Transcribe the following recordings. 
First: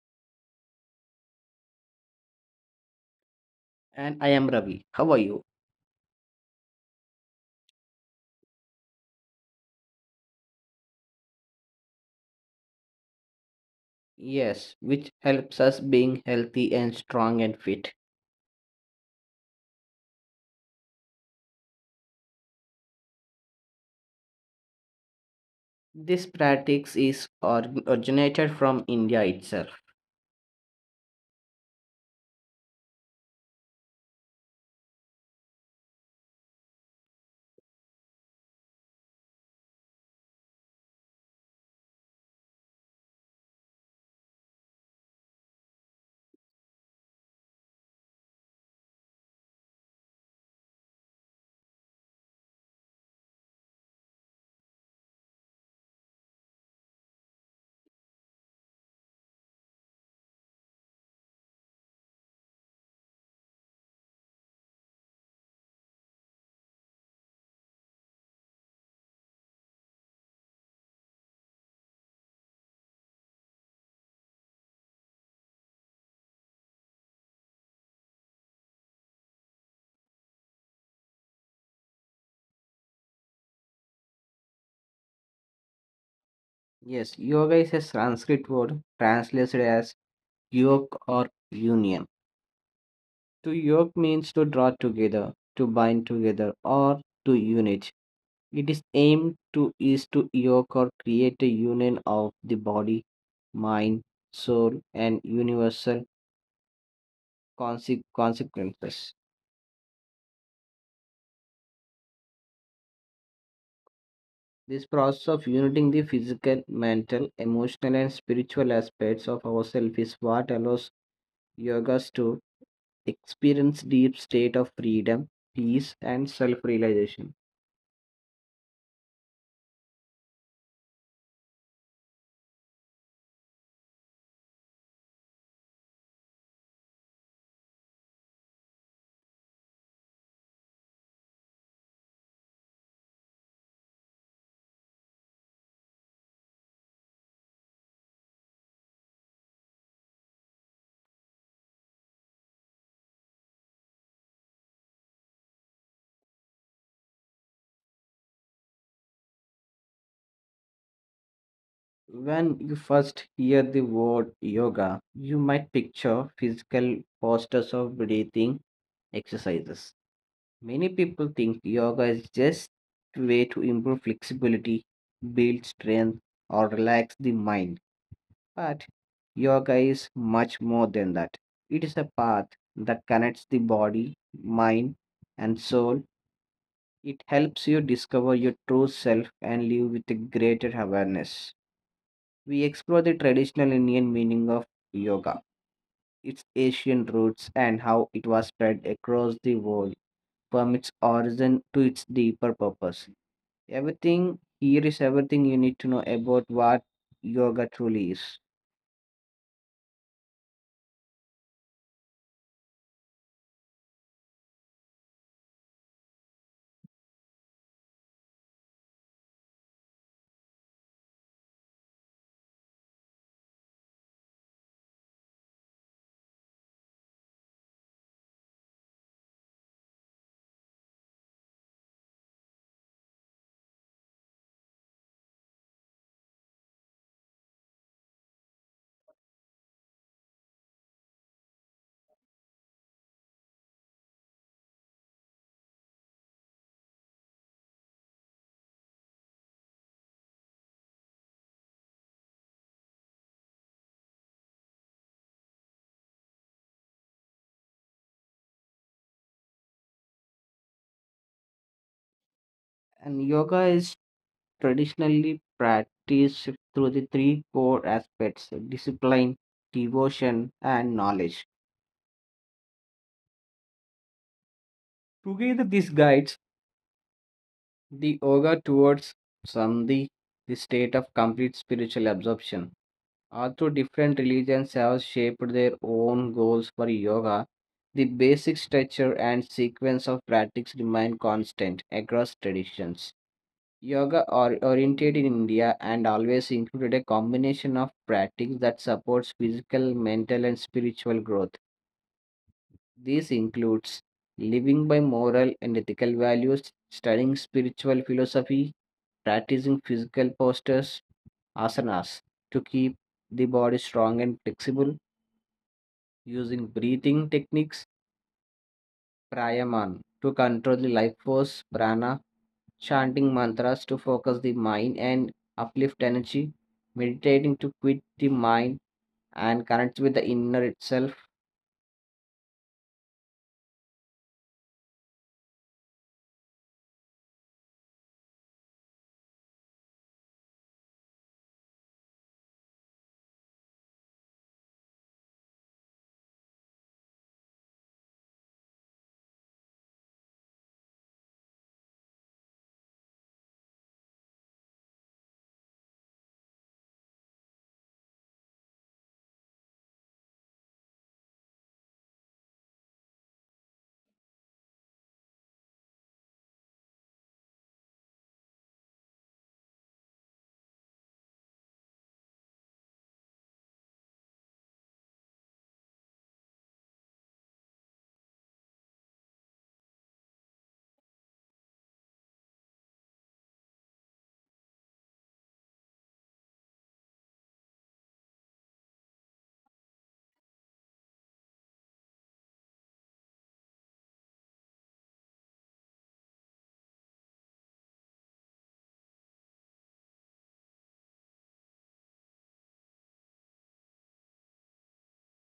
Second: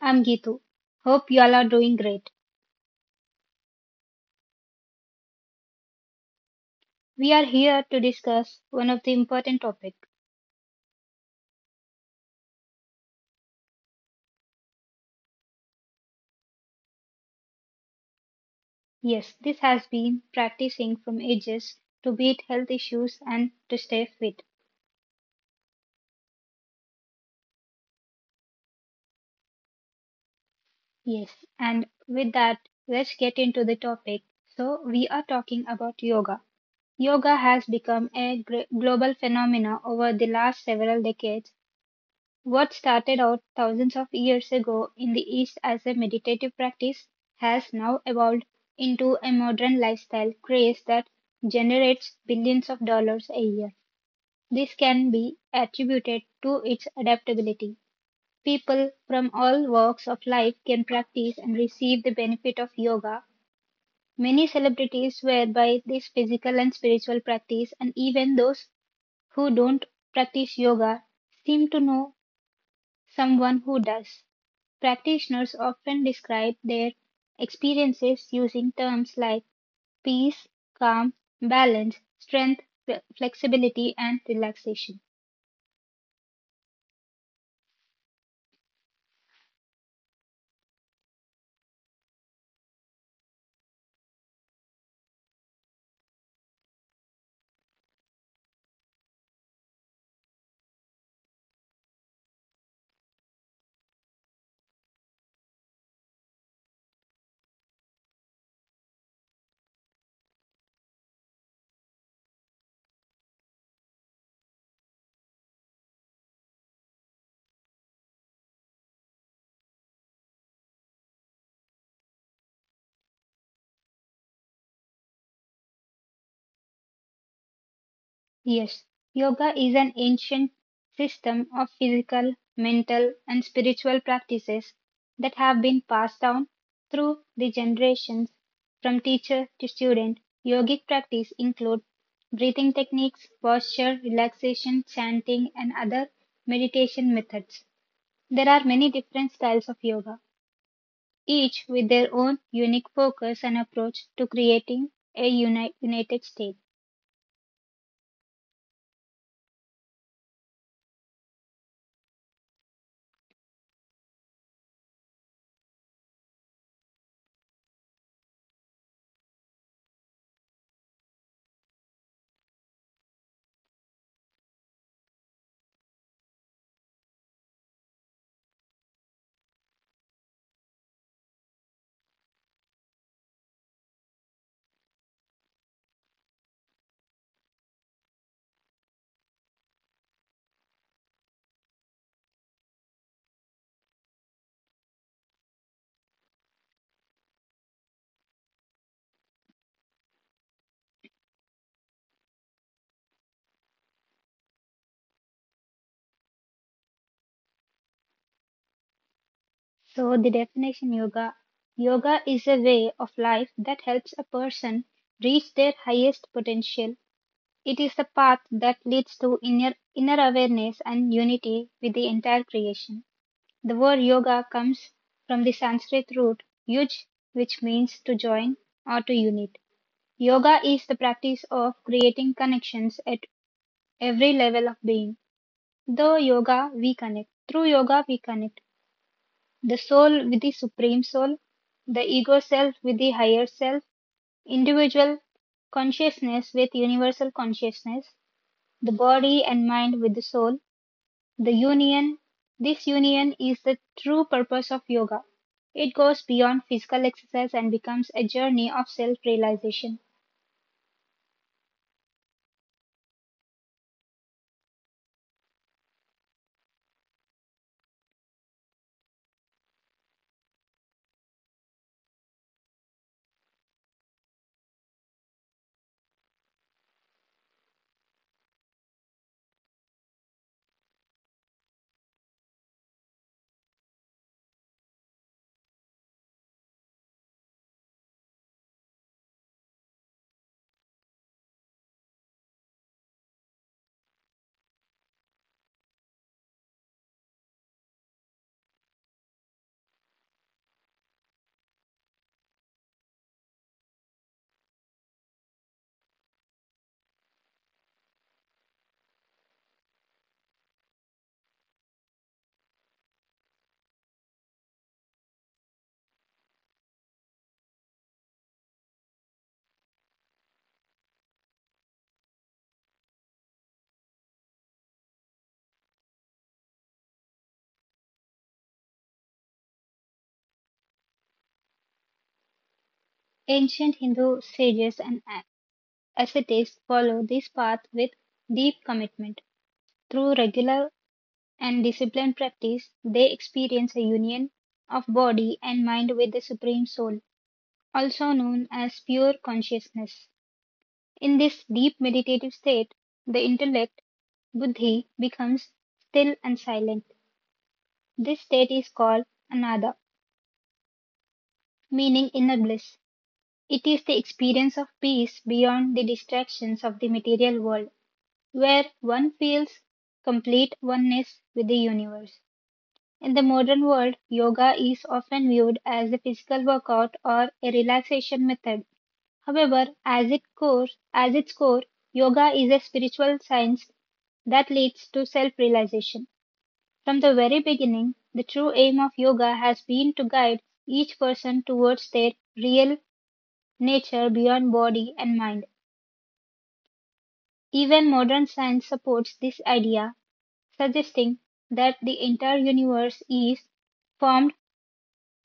I'm Gitu. Hope you all are doing great. And I am Ravi. How are you? We are here to discuss one of the important topic. Yes, which helps us being healthy and strong and fit. Yes, this has been practicing from ages to beat health issues and to stay fit. This practice is originated from India itself. Yes, and with that, let's get into the topic. So, we are talking about yoga. Yoga has become a global phenomena over the last several decades. What started out thousands of years ago in the East as a meditative practice has now evolved into a modern lifestyle craze that generates billions of dollars a year. This can be attributed to its adaptability. People from all walks of life can practice and receive the benefit of yoga. Many celebrities swear by this physical and spiritual practice, and even those who don't practice yoga seem to know someone who does. Practitioners often describe their experiences using terms like peace, calm, balance, strength, flexibility, and relaxation. Yes, yoga is a Sanskrit word translated as yoke or union. To yoke means to draw together, to bind together, or to unite. It is aimed to is to yoke or create a union of the body, mind, soul, and universal consequences. This process of uniting the physical, mental, emotional, and spiritual aspects of ourselves is what allows yogas to experience deep state of freedom, peace, and self-realization. Yes, yoga is an ancient system of physical, mental, and spiritual practices that have been passed down through the generations from teacher to student. Yogic practice include breathing techniques, posture, relaxation, chanting, and other meditation methods. There are many different styles of yoga, each with their own unique focus and approach to creating a united state. When you first hear the word yoga, you might picture physical postures of breathing exercises. Many people think yoga is just a way to improve flexibility, build strength, or relax the mind. But yoga is much more than that. It is a path that connects the body, mind, and soul. It helps you discover your true self and live with a greater awareness. We explore the traditional Indian meaning of yoga, its Asian roots, and how it was spread across the world from its origin to its deeper purpose. Everything here is everything you need to know about what yoga truly is. So, the definition yoga yoga is a way of life that helps a person reach their highest potential. It is the path that leads to inner awareness and unity with the entire creation. The word yoga comes from the Sanskrit root yuj, which means to join or to unite. Yoga is the practice of creating connections at every level of being. Through yoga we connect the soul with the supreme soul, the ego self with the higher self, individual consciousness with universal consciousness, the body and mind with the soul, the union. This union is the true purpose of yoga. It goes beyond physical exercise and becomes a journey of self realization. And yoga is traditionally practiced through the three core aspects discipline, devotion, and knowledge. Together, this guides the yoga towards samdhi, the state of complete spiritual absorption. Although different religions have shaped their own goals for yoga, the basic structure and sequence of practice remain constant across traditions. Yoga or oriented in India and always included a combination of practice that supports physical, mental, and spiritual growth. This includes living by moral and ethical values, studying spiritual philosophy, practicing physical postures, asanas, to keep the body strong and flexible, using breathing techniques, pranayama, to control the life force, prana, chanting mantras to focus the mind and uplift energy, meditating to quit the mind and connect with the inner itself. Ancient Hindu sages and Athletes follow this path with deep commitment. Through regular and disciplined practice, they experience a union of body and mind with the Supreme Soul, also known as pure consciousness. In this deep meditative state, the intellect, buddhi, becomes still and silent. This state is called anada, meaning inner bliss. It is the experience of peace beyond the distractions of the material world, where one feels complete oneness with the universe. In the modern world, yoga is often viewed as a physical workout or a relaxation method. However, as its core, yoga is a spiritual science that leads to self realization. From the very beginning, the true aim of yoga has been to guide each person towards their real nature beyond body and mind. Even modern science supports this idea, suggesting that the entire universe is formed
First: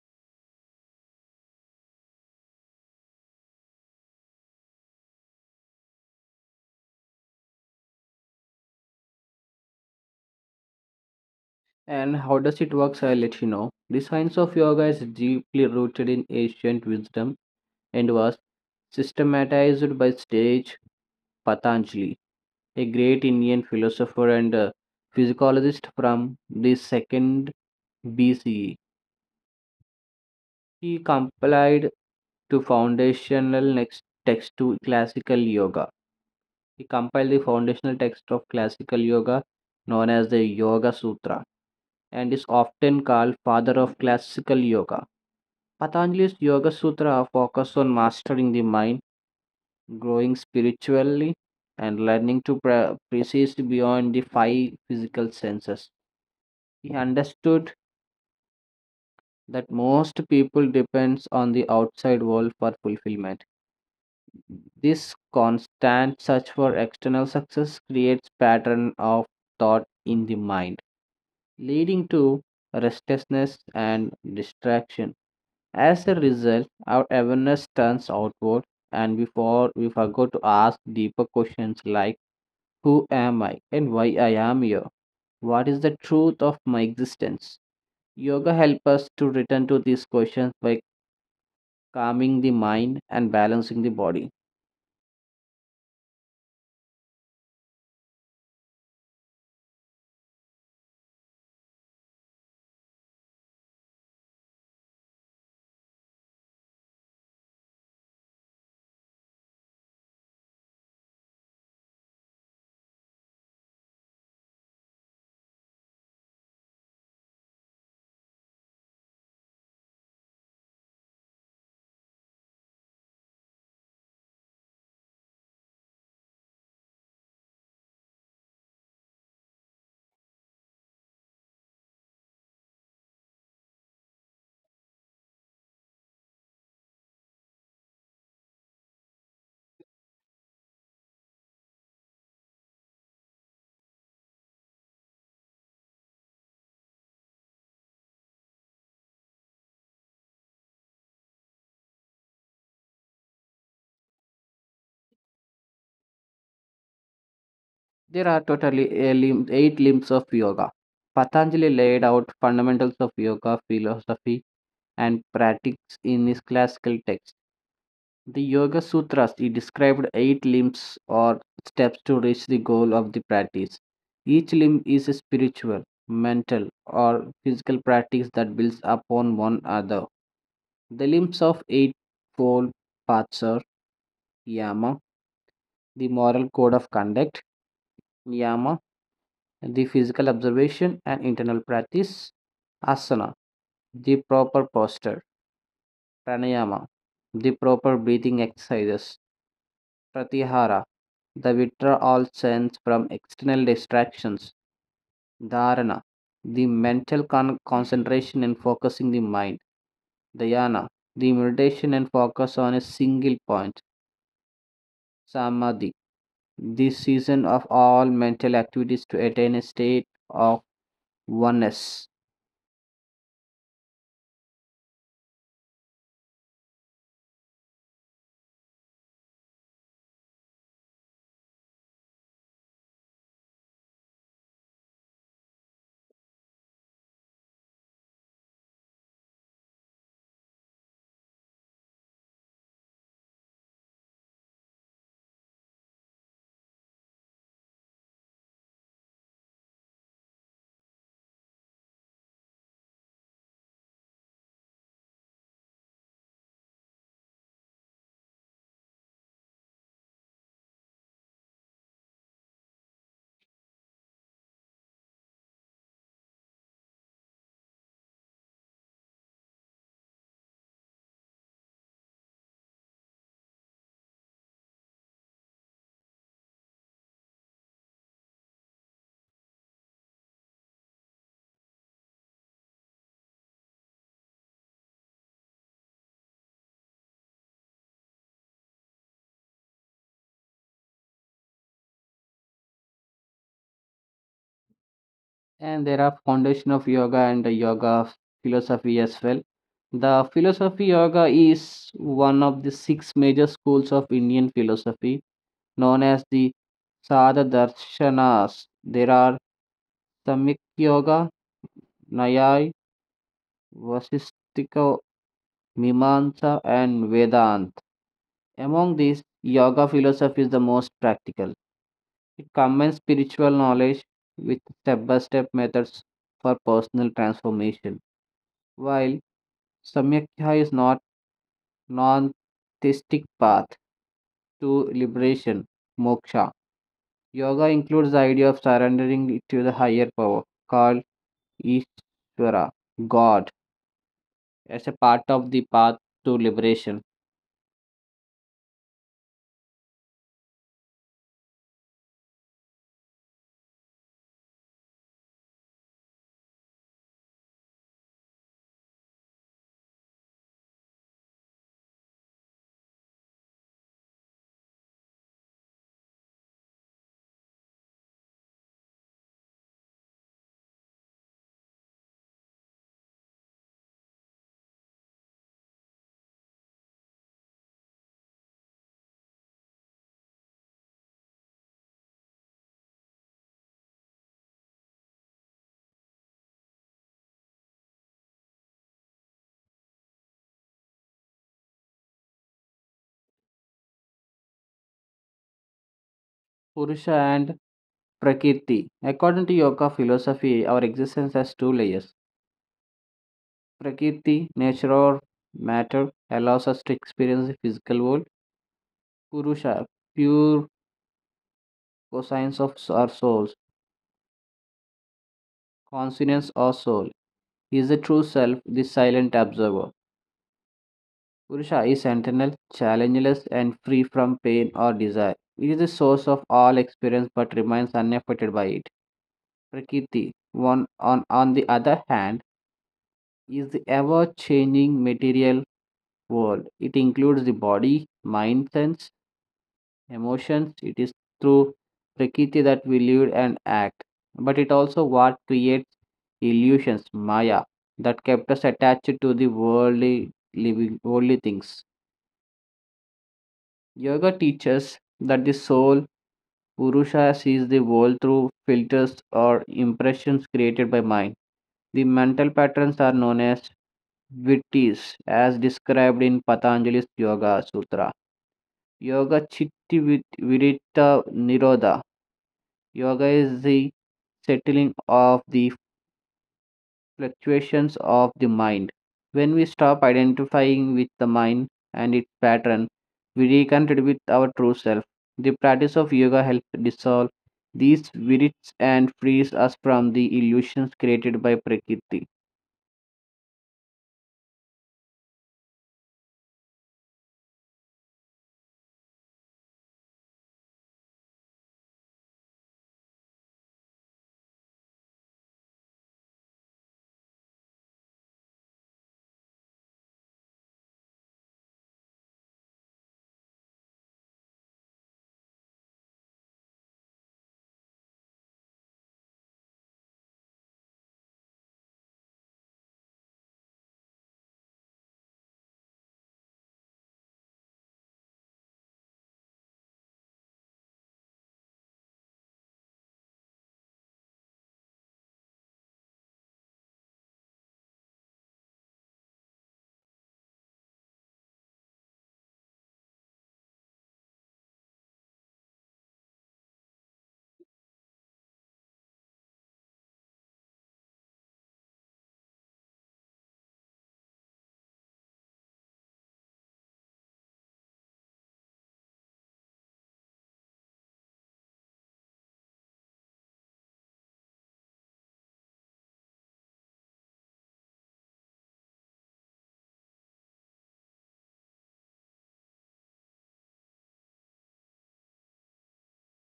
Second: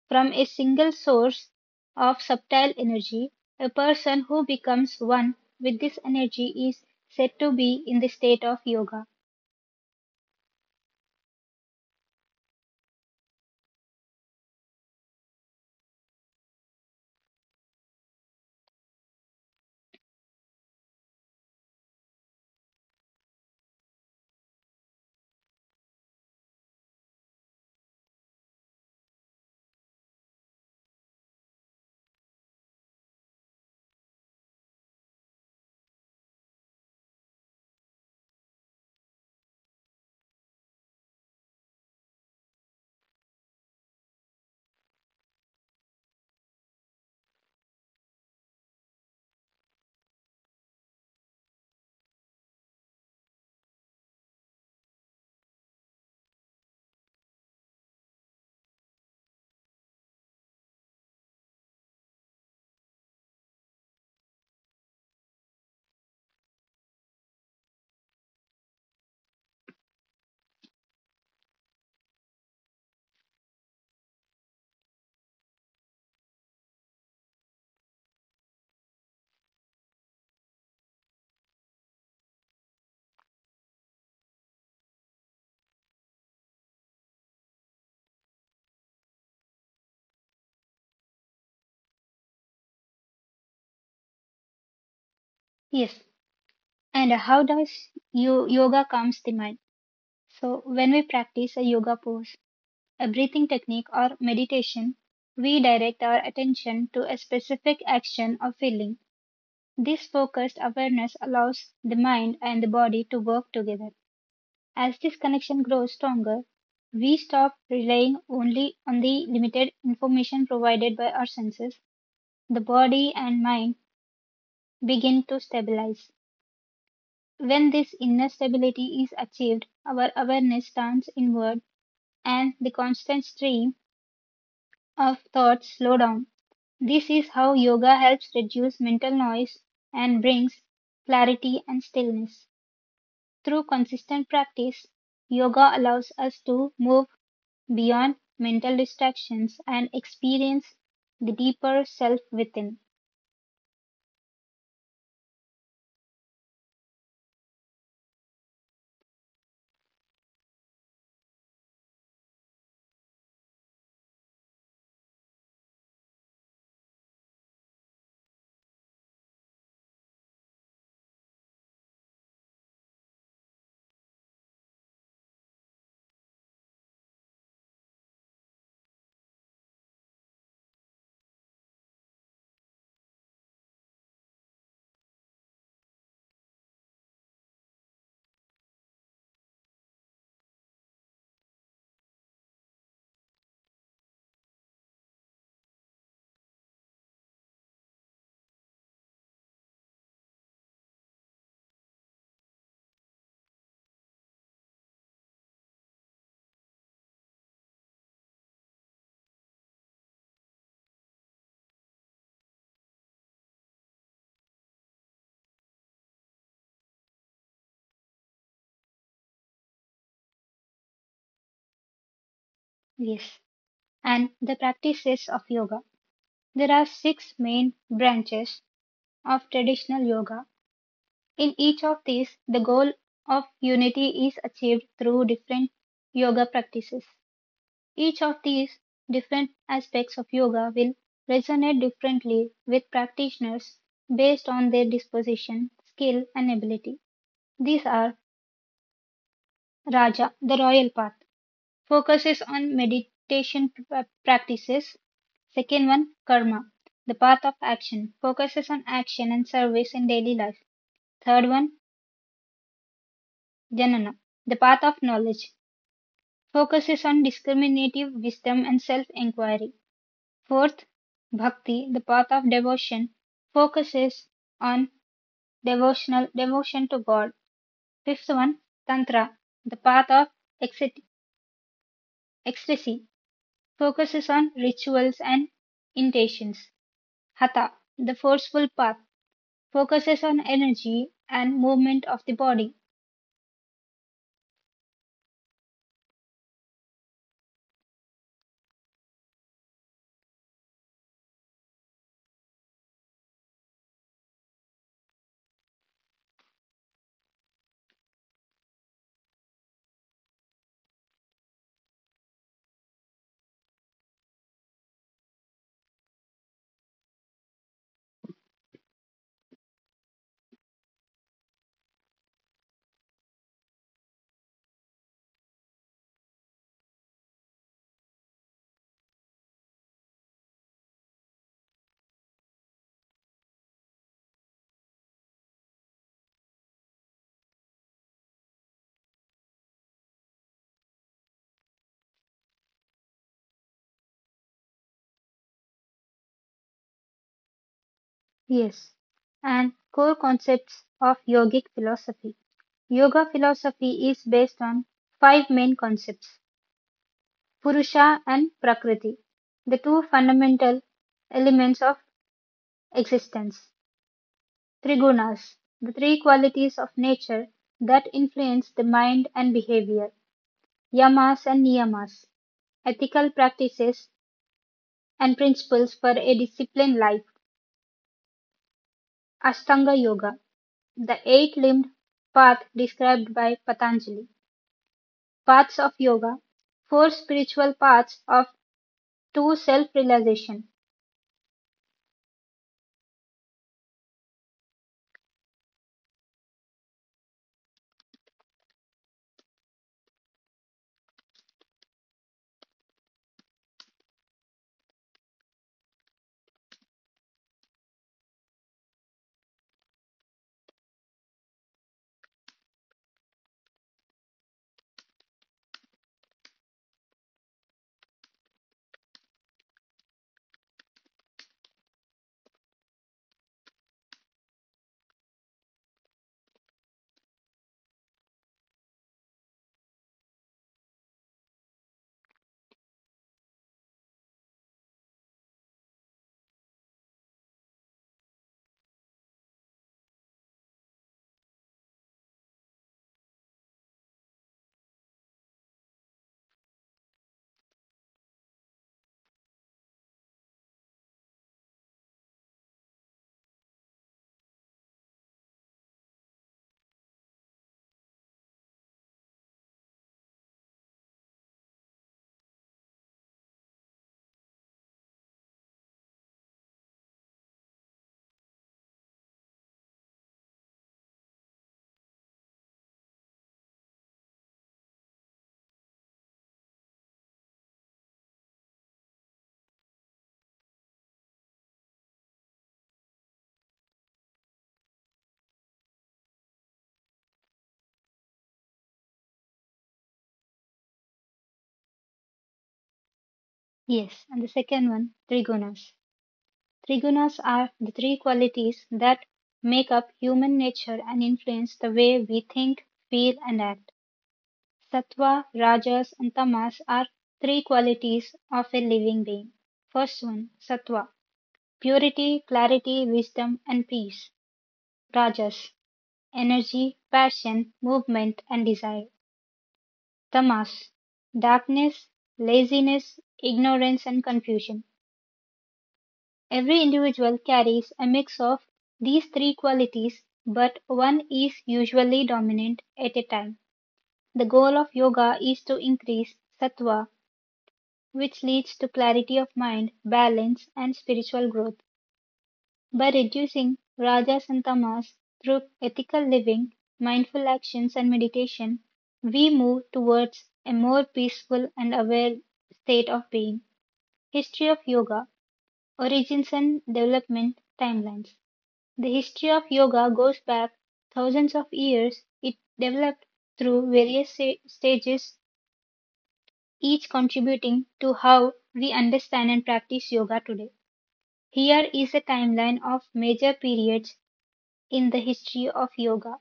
from a single source of subtle energy. A person who becomes one with this energy is said to be in the state of yoga. And how does it work? I'll let you know. The science of yoga is deeply rooted in ancient wisdom and was systematized by sage Patanjali, a great Indian philosopher and physiologist from the second BCE. He compiled to foundational next text to classical yoga. He compiled the foundational text of classical yoga known as the Yoga Sutra and is often called father of classical yoga. Patanjali's Yoga Sutra focus on mastering the mind, growing spiritually, and learning to precise beyond the five physical senses. He understood that most people depends on the outside world for fulfillment. This constant search for external success creates pattern of thought in the mind, leading to restlessness and distraction. As a result, our awareness turns outward, and before we forgot to ask deeper questions like who am I and why I am here? What is the truth of my existence? Yoga helps us to return to these questions by calming the mind and balancing the body. Yes. And how does yoga calms the mind? So, when we practice a yoga pose, a breathing technique, or meditation, we direct our attention to a specific action or feeling. This focused awareness allows the mind and the body to work together. As this connection grows stronger, we stop relying only on the limited information provided by our senses. The body and mind begin to stabilize. When this inner stability is achieved, our awareness turns inward and the constant stream of thoughts slow down. This is how yoga helps reduce mental noise and brings clarity and stillness. Through consistent practice, yoga allows us to move beyond mental distractions and experience the deeper self within. There are totally eight limbs of yoga. Patanjali laid out fundamentals of yoga philosophy and practice in his classical text. The Yoga Sutras, he described eight limbs or steps to reach the goal of the practice. Each limb is a spiritual, mental, or physical practice that builds upon one another. The limbs of eightfold paths are Yama, the moral code of conduct, Yama, the physical observation and internal practice, asana, the proper posture, pranayama, the proper breathing exercises, pratyahara, the withdrawal sense from external distractions, dharana, the mental concentration and focusing the mind, dhyana, the meditation and focus on a single point, samadhi, the season of all mental activities to attain a state of oneness. Yes. And the practices of yoga. There are six main branches of traditional yoga. In each of these, the goal of unity is achieved through different yoga practices. Each of these different aspects of yoga will resonate differently with practitioners based on their disposition, skill, and ability. These are Raja, the royal path, focuses on meditation practices. Second one, karma, the path of action, focuses on action and service in daily life. Third one, jnana, the path of knowledge, focuses on discriminative wisdom and self inquiry. Fourth, bhakti, the path of devotion, focuses on devotional devotion to God. Fifth one, tantra, the path of ecsta- ecstasy, focuses on rituals and intentions. Hatha, the forceful path, focuses on energy and movement of the body. And there are foundation of yoga and the yoga philosophy as well. The philosophy yoga is one of the six major schools of Indian philosophy known as the sada darshanas. There are samyak yoga, nyaya, vasistika, mimamsa, and Vedanta. Among these, yoga philosophy is the most practical. It combines spiritual knowledge with step by step methods for personal transformation. While Samyaktha is not non-theistic path to liberation, moksha, yoga includes the idea of surrendering to the higher power called Ishvara, God, as a part of the path to liberation. Yes. And core concepts of yogic philosophy. Yoga philosophy is based on five main concepts. Purusha and Prakriti, the two fundamental elements of existence. Trigunas, the three qualities of nature that influence the mind and behavior. Yamas and Niyamas, ethical practices and principles for a disciplined life. Ashtanga Yoga, the eight-limbed path described by Patanjali, paths of yoga, four spiritual paths of two self-realization. Purusha and Prakriti. According to yoga philosophy, our existence has two layers. Prakriti, nature or matter, allows us to experience the physical world. Purusha, pure coscience of our souls. Consonance or soul. He is the true self, the silent observer. Purusha is eternal, challengeless, and free from pain or desire. It is the source of all experience but remains unaffected by it. Prakriti, on the other hand, is the ever changing material world. It includes the body, mind, sense, emotions. It is through prakriti that we live and act, but it also what creates illusions, maya, that kept us attached to the worldly living, worldly things. Yoga teaches that the soul Purusha sees the world through filters or impressions created by mind. The mental patterns are known as vrittis, as described in Patanjali's Yoga Sutra. Yoga Chitti Viritta Nirodha. Yoga is the settling of the fluctuations of the mind. When we stop identifying with the mind and its pattern, we reconnect with our true self. The practice of yoga helps dissolve these spirits and frees us from the illusions created by Prakriti. Yes, and the second one, trigunas. Trigunas are the three qualities that make up human nature and influence the way we think, feel, and act. Sattva, Rajas, and Tamas are three qualities of a living being. First one, Sattva, purity, clarity, wisdom, and peace. Rajas, energy, passion, movement, and desire. Tamas, darkness, laziness, ignorance, and confusion. Every individual carries a mix of these three qualities, but one is usually dominant at a time. The goal of yoga is to increase sattva, which leads to clarity of mind, balance, and spiritual growth. By reducing rajas and tamas through ethical living, mindful actions, and meditation, we move towards a more peaceful and aware state of being. History of Yoga. Origins and Development Timelines. The history of yoga goes back thousands of years. It developed through various stages, each contributing to how we understand and practice yoga today. Here is a timeline of major periods in the history of yoga.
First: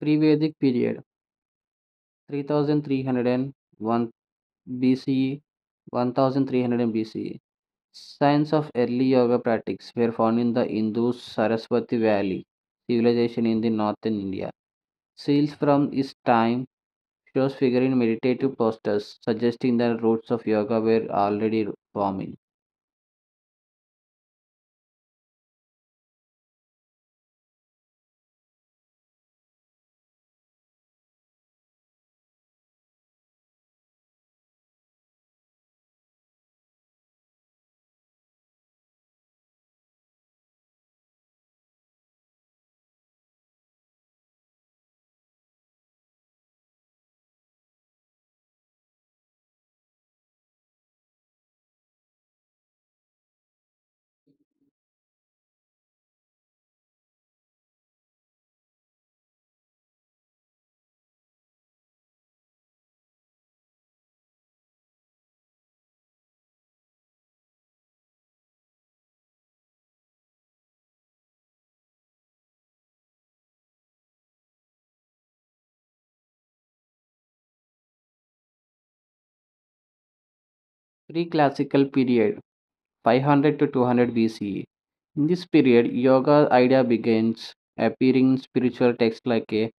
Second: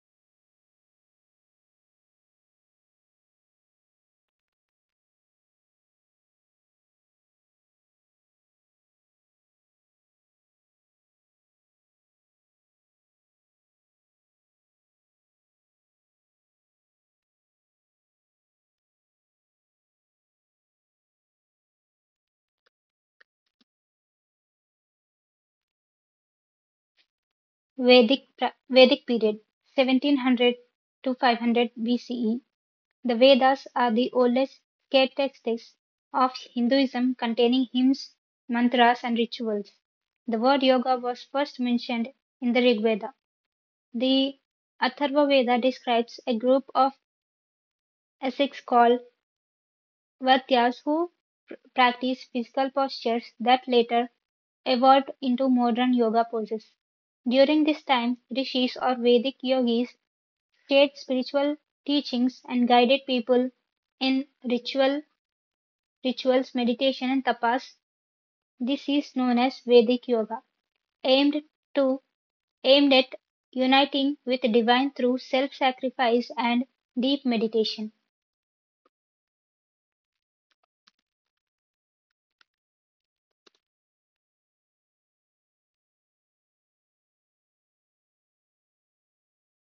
Pre-Vedic period, 3301 BCE 1300 BCE. Signs of early yoga practice were found in the Indus Saraswati Valley civilization in the northern India. Seals from this time shows figure in meditative postures, suggesting the roots of yoga were already forming. Vedic, Vedic period, 1700 to 500 BCE. The Vedas are the oldest sacred texts of Hinduism, containing hymns, mantras, and rituals. The word yoga was first mentioned in the Rig Veda. The Atharva Veda describes a group of ascetics called Vatyas who practice physical postures that later evolved into modern yoga poses. During this time, rishis or Vedic yogis shared spiritual teachings and guided people in rituals, meditation, and tapas. This is known as Vedic yoga, aimed to aimed at uniting with divine through self-sacrifice and deep meditation. Pre-classical period, 500 to 200 BCE. In this period, yoga idea begins appearing in spiritual texts like a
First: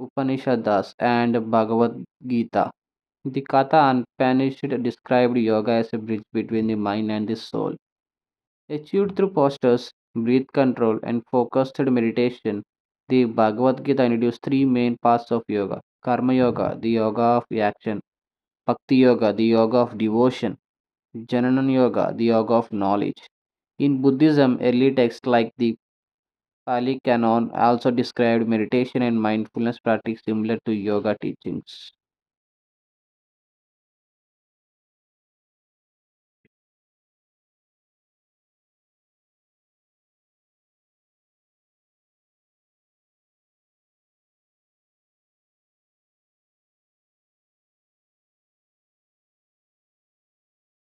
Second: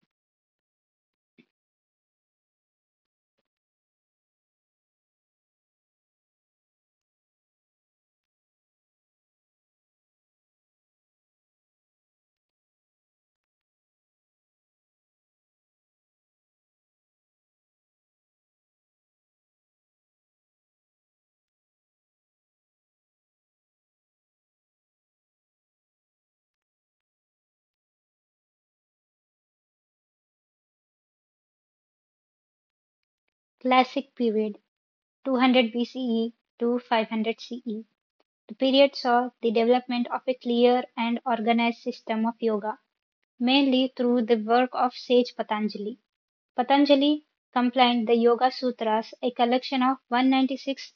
Upanishads and Bhagavad Gita. The Katha Upanishad described yoga as a bridge between the mind and the soul. Achieved through postures, breath control, and focused meditation, the Bhagavad Gita introduces three main paths of yoga: Karma Yoga, the yoga of action, Bhakti Yoga, the yoga of devotion, Jnana Yoga, the yoga of knowledge. In Buddhism, early texts like the Pali Canon also described meditation and mindfulness practice similar to yoga teachings. Classic period, 200 BCE to 500 CE. The period saw the development of a clear and organized system of yoga, mainly through the work of sage Patanjali. Patanjali compiled the Yoga Sutras, a collection of 196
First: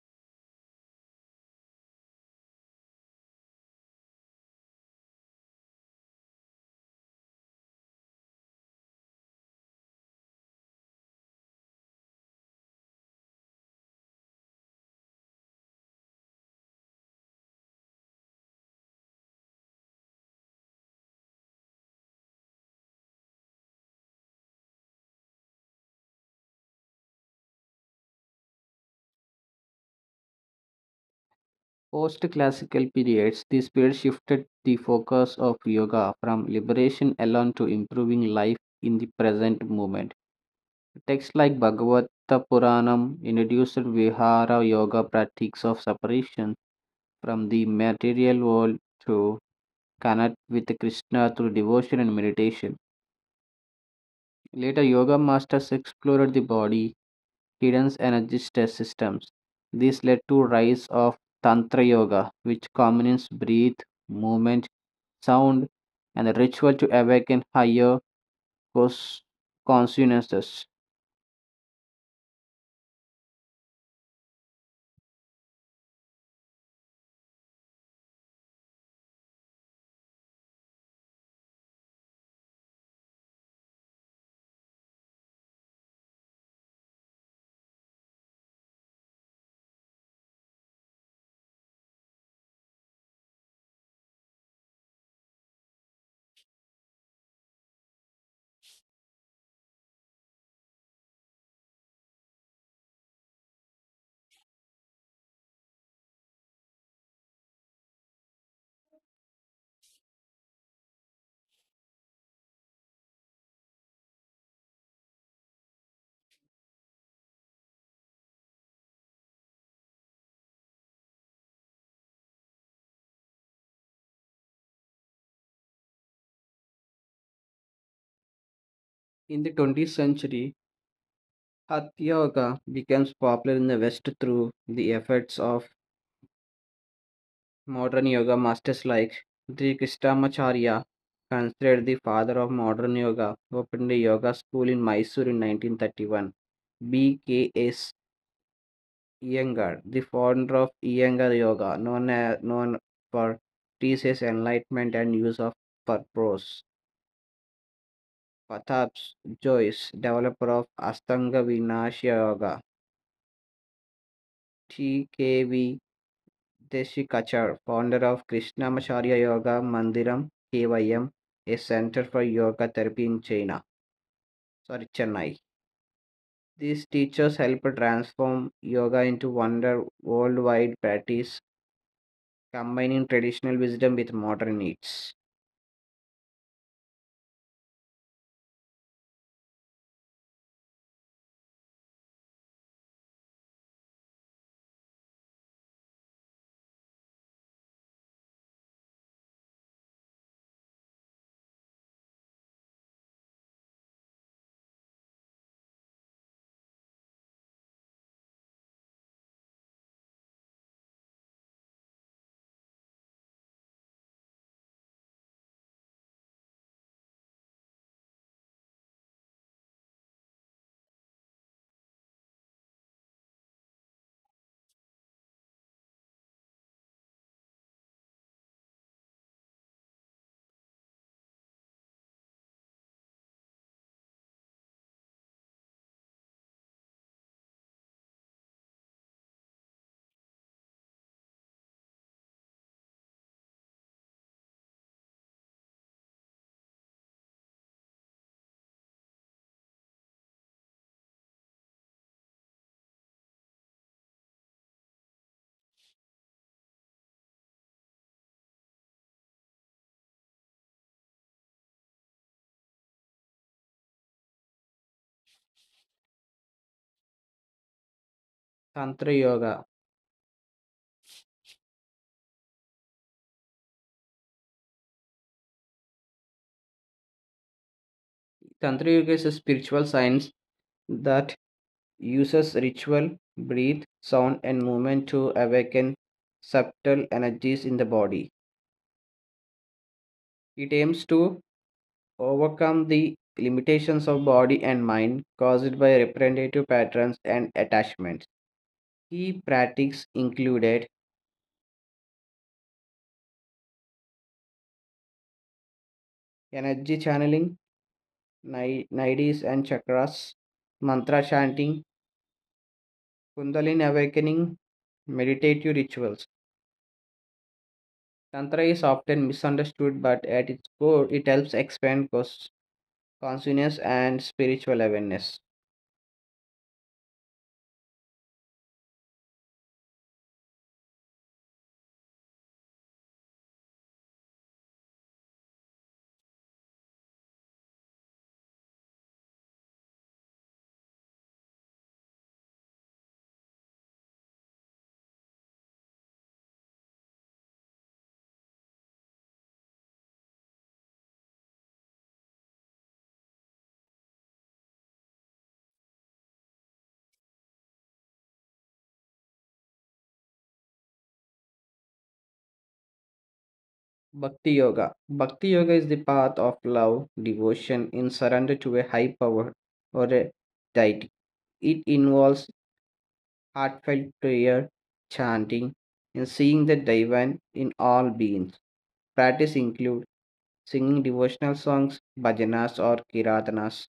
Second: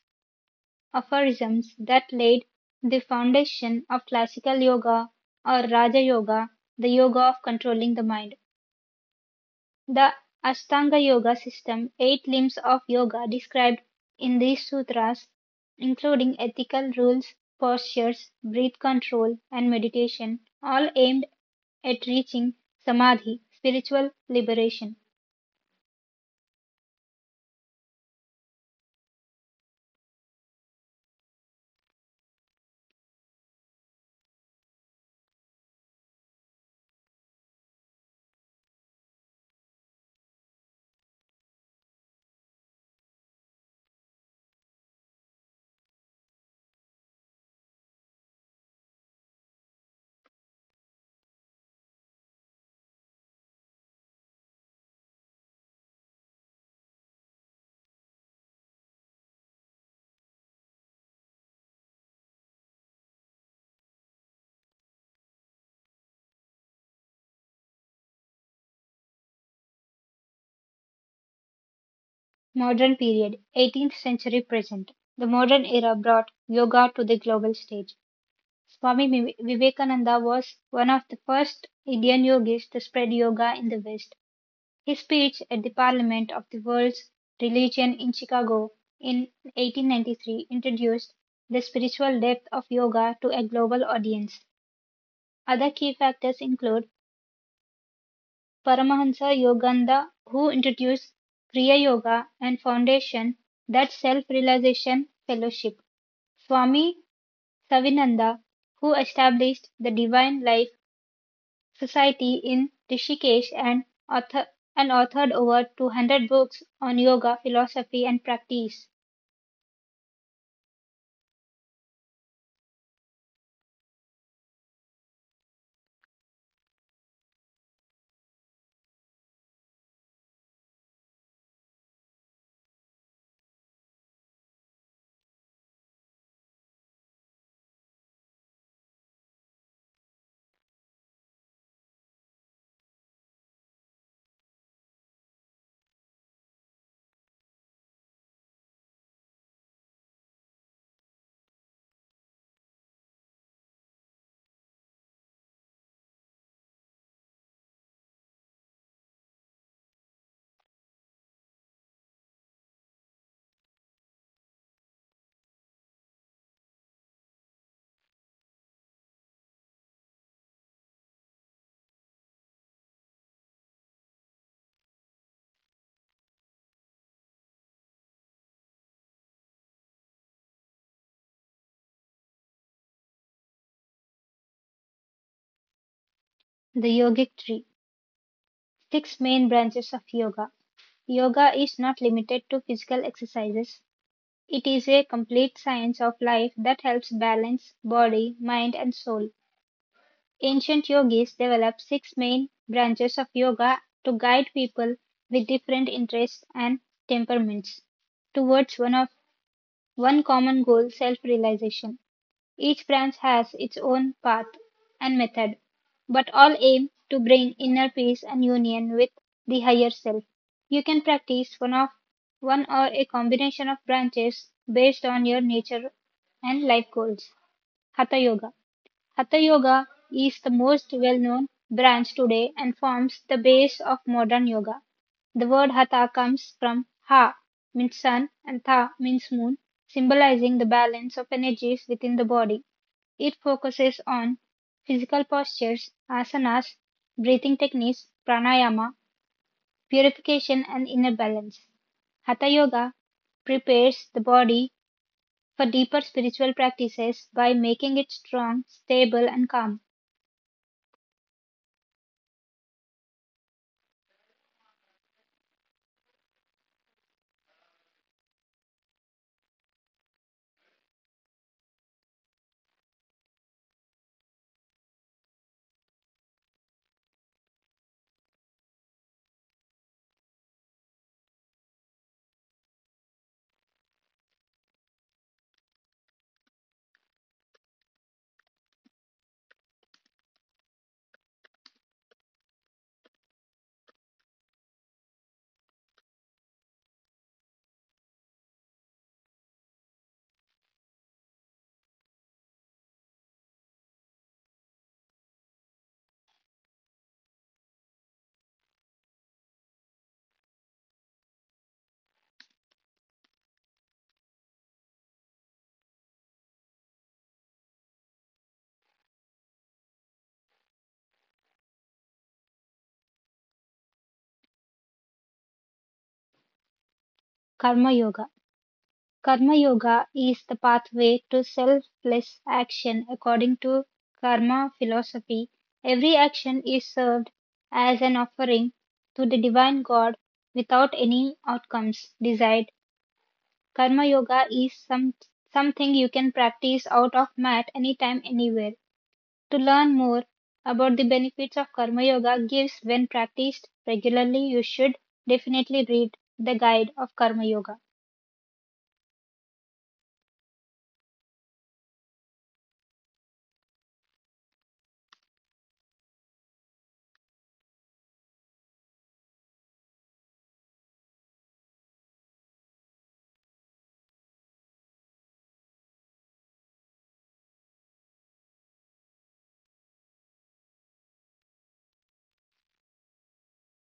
aphorisms that laid the foundation of classical yoga or Raja Yoga, the yoga of controlling the mind. The Ashtanga Yoga system, eight limbs of yoga described in these sutras, including ethical rules, postures, breath control, and meditation, all aimed at reaching samadhi, spiritual liberation. Post classical periods, this period shifted the focus of yoga from liberation alone to improving life in the present moment. Texts like Bhagavata Puranam introduced Vihara yoga practices of separation from the material world to connect with Krishna through devotion and meditation. Later, yoga masters explored the body, hidden energy stress systems. This led to rise of Tantra Yoga, which combines breath, movement, sound, and the ritual to awaken higher cos- consciousness. Modern period, 18th century present. The modern era brought yoga to the global stage. Swami Vivekananda was one of the first Indian yogis to spread yoga in the West. His speech at the Parliament of the World's Religion in Chicago in 1893 introduced the spiritual depth of yoga to a global audience. Other key factors include Paramahansa Yogananda, who introduced Kriya Yoga and foundation that self-realization fellowship. Swami Savinanda, who established the Divine Life Society in Rishikesh and authored over 200 books on yoga, philosophy, and practice. In the 20th century, Hatha Yoga becomes popular in the West through the efforts of modern yoga masters like Sri Krishnamacharya, considered the father of modern yoga, opened a yoga school in Mysore in 1931. B.K.S. Iyengar, the founder of Iyengar Yoga, known for teaches enlightenment and use of purpose. Pratap Joyce, developer of Astanga Vinasya Yoga, T.K.V. దేశికాచార్, founder of Krishnamacharya Yoga Mandiram KYM, a center for yoga therapy in China. Sorry, Chennai. These teachers help transform yoga into wonder worldwide practice, combining traditional wisdom with modern needs. The Yogic Tree. Six main branches of yoga. Yoga is not limited to physical exercises. It is a complete science of life that helps balance body, mind, and soul. Ancient yogis developed six main branches of yoga to guide people with different interests and temperaments towards one common goal, self realization. Each branch has its own path and method, but all aim to bring inner peace and union with the higher self. You can practice one or a combination of branches based on your nature and life goals. Hatha Yoga. Hatha Yoga is the most well-known branch today and forms the base of modern yoga. The word hatha comes from ha means sun and tha means moon, symbolizing the balance of energies within the body. It focuses on physical postures, asanas, breathing techniques, pranayama, purification, and inner balance. Hatha Yoga prepares the body for deeper spiritual practices by making it strong, stable, and calm. Tantra Yoga. Tantra Yoga is a spiritual science that uses ritual, breath, sound, and movement to awaken subtle energies in the body. It aims to overcome the limitations of body and mind caused by representative patterns and attachments. Key practices included energy channeling, nadis and chakras, mantra chanting, kundalini awakening, meditative rituals. Tantra is often misunderstood, but at its core, it helps expand consciousness and spiritual awareness. Karma Yoga. Karma Yoga is the pathway to selfless action according to Karma philosophy. Every action is served as an offering to the divine God without any outcomes desired. Karma Yoga is something you can practice out of mat anytime, anywhere. To learn more about the benefits of Karma Yoga gives when practiced regularly, you should definitely read the guide of Karma Yoga. Bhakti Yoga. Bhakti Yoga is the path of love, devotion, in surrender to a high power or a deity. It involves heartfelt prayer, chanting, and seeing the divine in all beings. Practice include singing devotional songs, bhajanas or kiratanas,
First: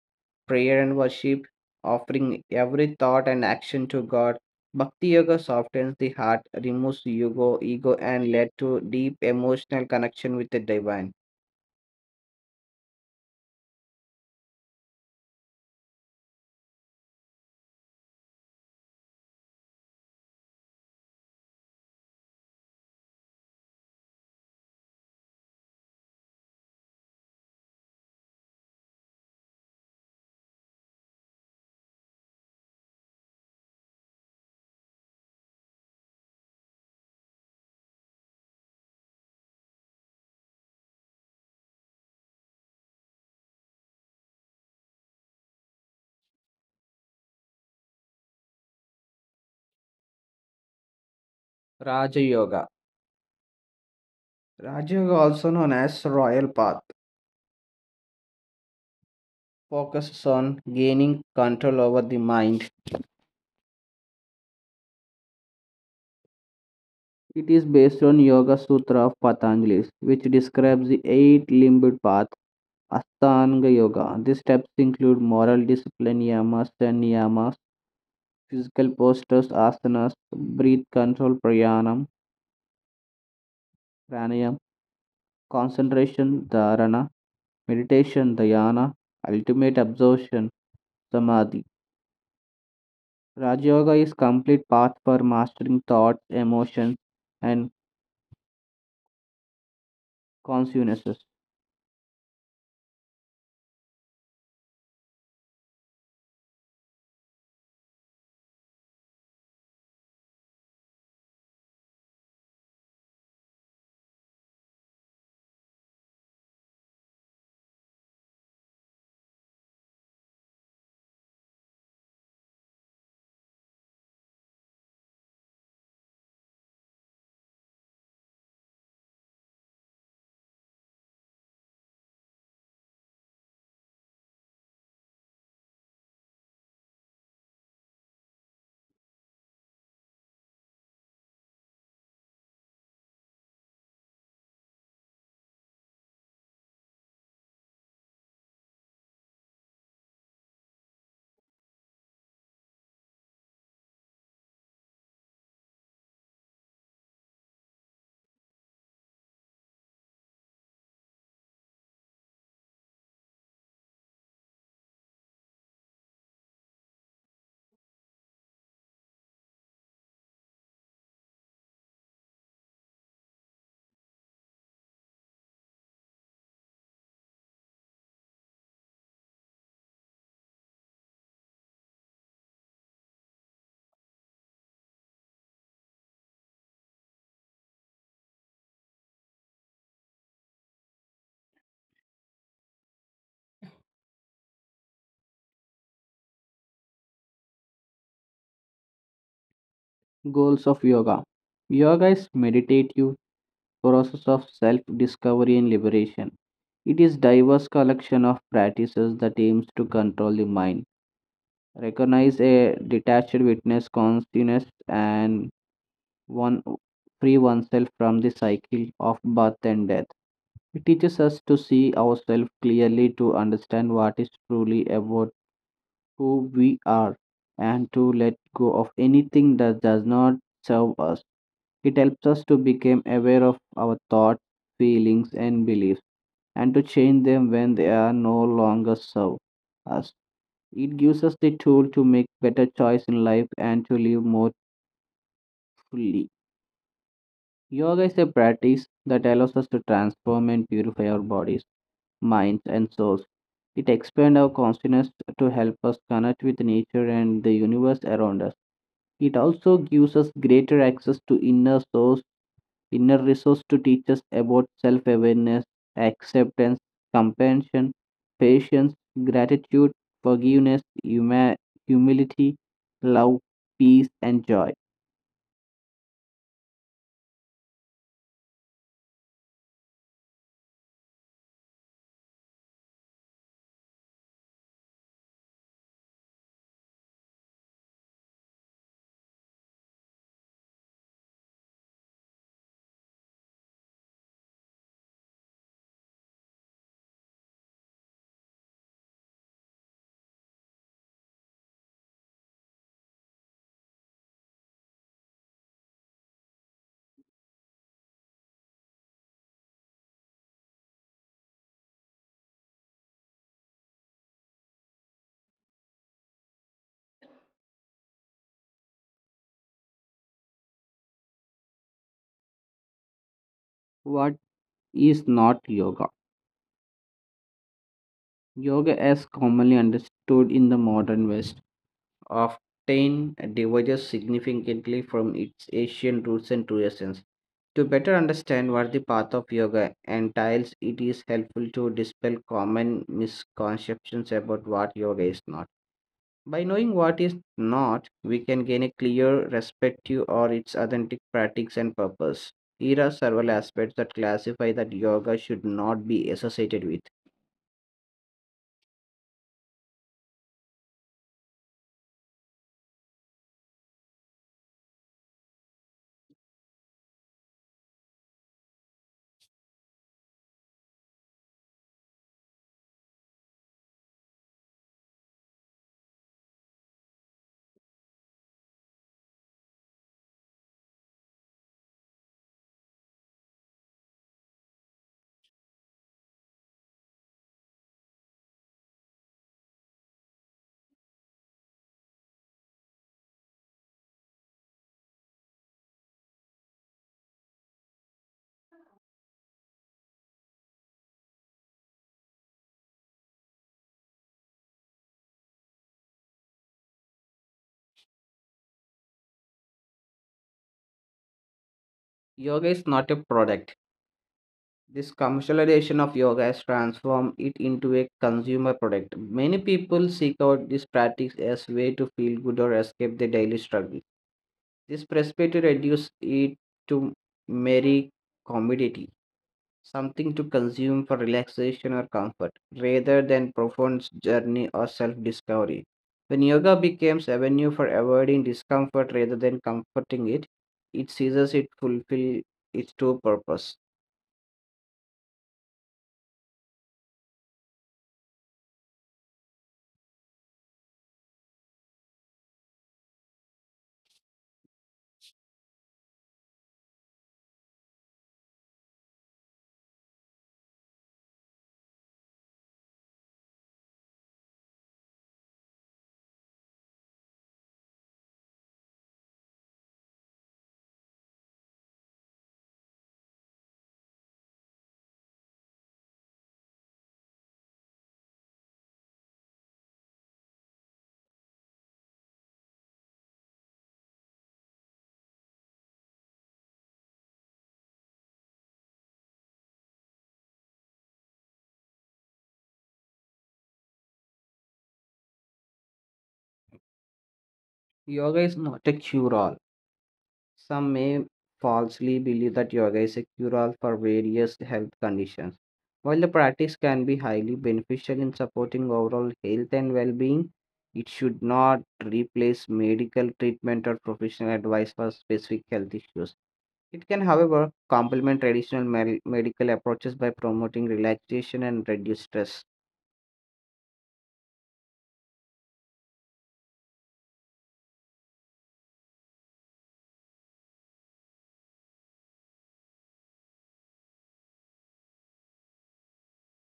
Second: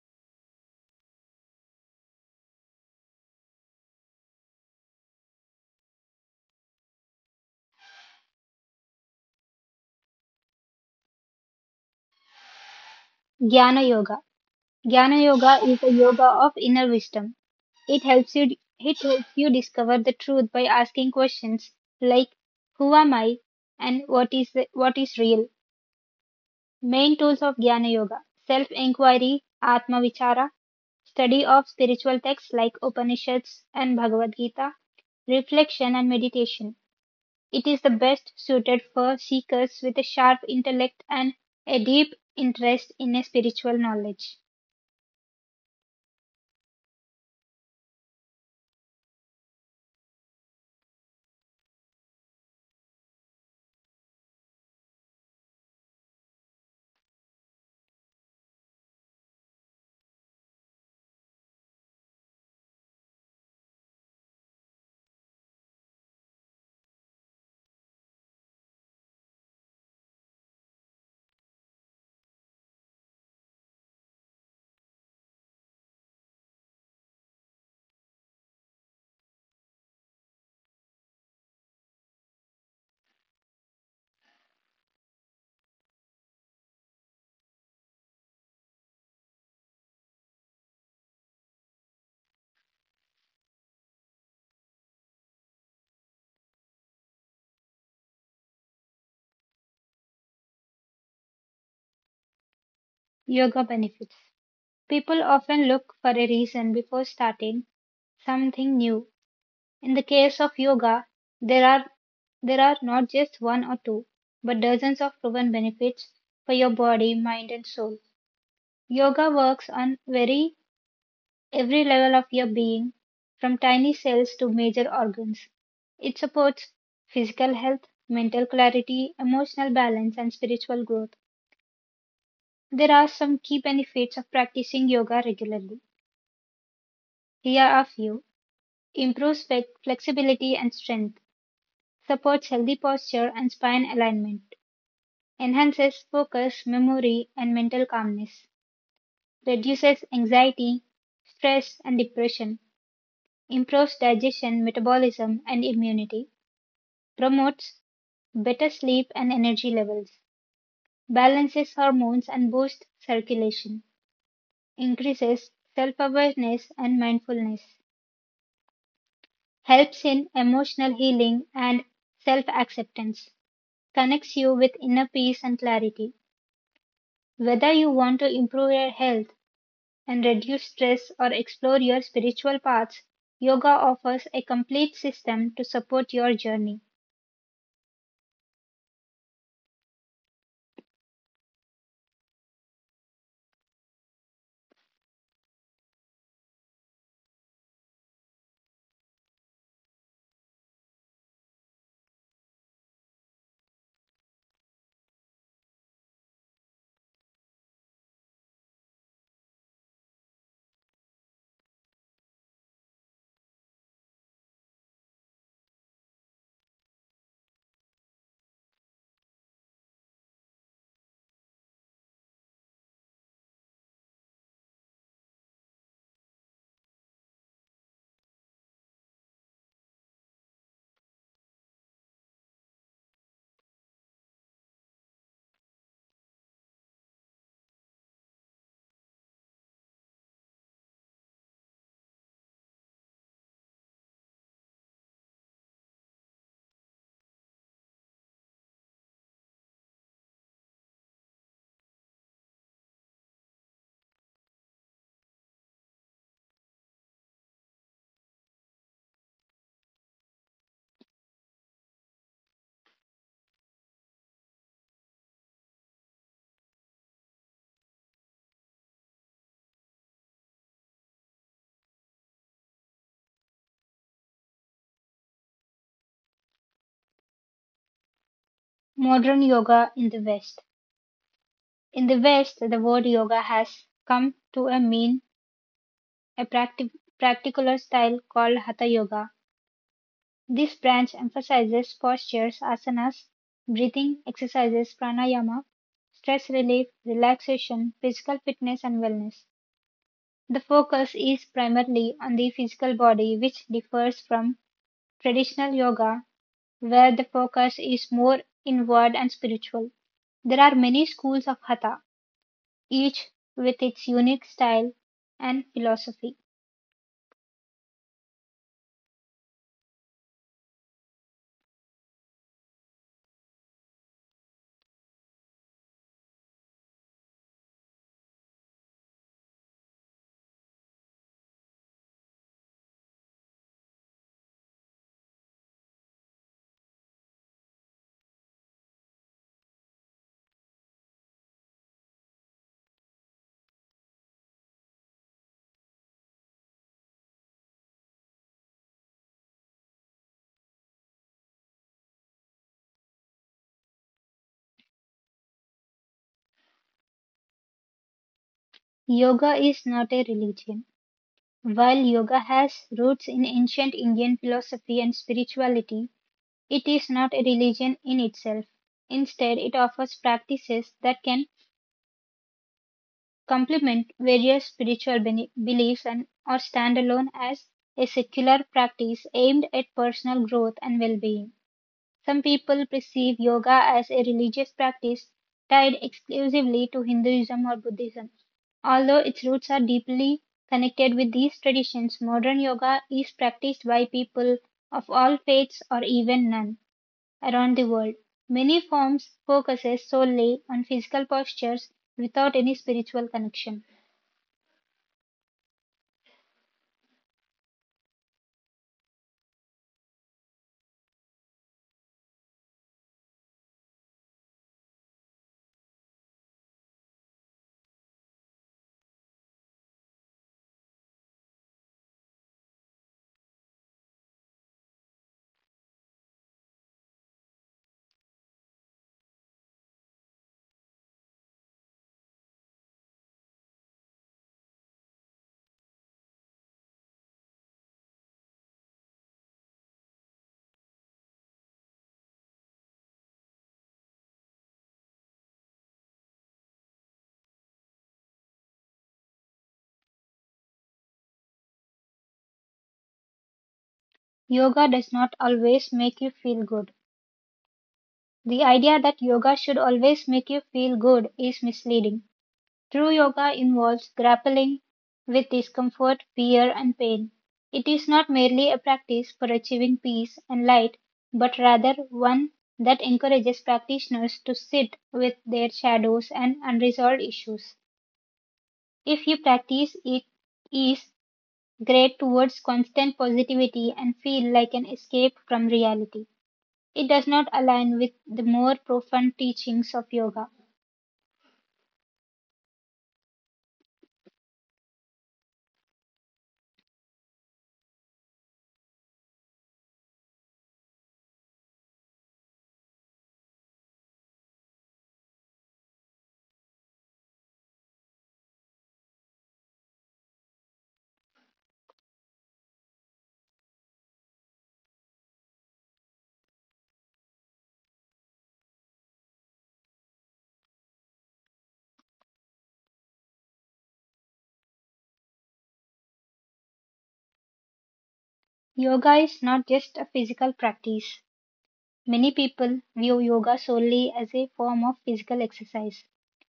prayer and worship, offering every thought and action to God. Bhakti Yoga softens the heart, removes ego and led to deep emotional connection with the divine. Jnana Yoga. Jnana Yoga is a yoga of inner wisdom. It helps you discover the truth by asking questions like who am I and what is real. Main tools of Jnana Yoga: self-inquiry, Atma Vichara, study of spiritual texts like Upanishads and Bhagavad Gita, reflection and meditation. It is the best suited for seekers with a sharp intellect and a deep interest in a spiritual knowledge. Rajayoga. Rajayoga, also known as Royal Path, focuses on gaining control over the mind. It is based on Yoga Sutra of Patanjali, which describes the eight limbed path Ashtanga Yoga. These steps include moral discipline, yamas and niyamas, physical postures, asanas, breath control, prayanam, pranayam, concentration, dharana, meditation, dhyana, ultimate absorption, samadhi. Raja Yoga is complete path for mastering thoughts, emotions, and consciousness. Yoga benefits. People often look for a reason before starting something new. In the case of yoga, there are there are not just one or two, but dozens of proven benefits for your body, mind and soul. Yoga works on very every level of your being, from tiny cells to major organs. It supports physical health, mental clarity, emotional balance and spiritual growth. There are some key benefits of practicing yoga regularly. Here are a few: improves flexibility and strength, supports healthy posture and spine alignment, enhances focus, memory, and mental calmness, reduces anxiety, stress, and depression, improves digestion, metabolism, and immunity, promotes better sleep and energy levels, balances hormones and boosts circulation, increases self awareness and mindfulness, helps in emotional healing and self acceptance, connects you with inner peace and clarity. Whether you want to improve your health and reduce stress or explore your spiritual paths, yoga offers a complete system to support your journey. Goals of yoga. Yoga is meditative process of self-discovery and liberation. It is diverse collection of practices that aims to control the mind, recognize a detached witness consciousness, and one free oneself from the cycle of birth and death. It teaches us to see ourselves clearly, to understand what is truly about who we are and to let go of anything that does not serve us. It helps us to become aware of our thoughts, feelings, and beliefs and to change them when they are no longer serve us. It gives us the tool to make better choice in life and to live more fully. Yoga is a practice that allows us to transform and purify our bodies, minds, and souls. It expands our consciousness to help us connect with nature and the universe around us. It also gives us greater access to inner source, inner resource to teach us about self awareness, acceptance, compassion, patience, gratitude, forgiveness, humility, love, peace, and joy. Modern yoga in the West. In the West, the word yoga has come to a mean a practical style called Hatha Yoga. This branch emphasizes postures, asanas, breathing exercises, pranayama, stress relief, relaxation, physical fitness, and wellness. The focus is primarily on the physical body, which differs from traditional yoga, where the focus is more inward and spiritual. There are many schools of hatha, each with its unique style and philosophy. What is not yoga? Yoga, as commonly understood in the modern West, often diverges significantly from its Asian roots and traditions. To better understand what the path of yoga entails, it is helpful to dispel common misconceptions about what yoga is not. By knowing what is not, we can gain a clear perspective or its authentic practice and purpose. Here are several aspects that classify that yoga should not be associated with. Yoga is not a religion. While yoga has roots in ancient Indian philosophy and spirituality, it is not a religion in itself. Instead, it offers practices that can complement various spiritual beliefs and or stand alone as a secular practice aimed at personal growth and well-being. Some people perceive yoga as a religious practice tied exclusively to Hinduism or Buddhism. Although its roots are deeply connected with these traditions, modern yoga is practiced by people of all faiths or even none around the world. Many forms focuses solely on physical postures without any spiritual connection. Yoga is not a product. This commercialization of yoga has transformed it into a consumer product. Many people seek out this practice as a way to feel good or escape their daily struggle. This perspective reduces it to merely commodity, something to consume for relaxation or comfort, rather than profound journey or self-discovery. When yoga becomes avenue for avoiding discomfort rather than comforting it, it ceases it fulfill its true purpose. Yoga does not always make you feel good. The idea that yoga should always make you feel good is misleading. True yoga involves grappling with discomfort, fear, and pain. It is not merely a practice for achieving peace and light, but rather one that encourages practitioners to sit with their shadows and unresolved issues. If you practice it is great towards constant positivity and feel like an escape from reality, it does not align with the more profound teachings of yoga. Yoga is not a cure-all. Some may falsely believe that yoga is a cure-all for various health conditions. While the practice can be highly beneficial in supporting overall health and well-being, it should not replace medical treatment or professional advice for specific health issues. It can, however, complement traditional medical approaches by promoting relaxation and reduce stress. Yoga is not just a physical practice. Many people view yoga solely as a form of physical exercise.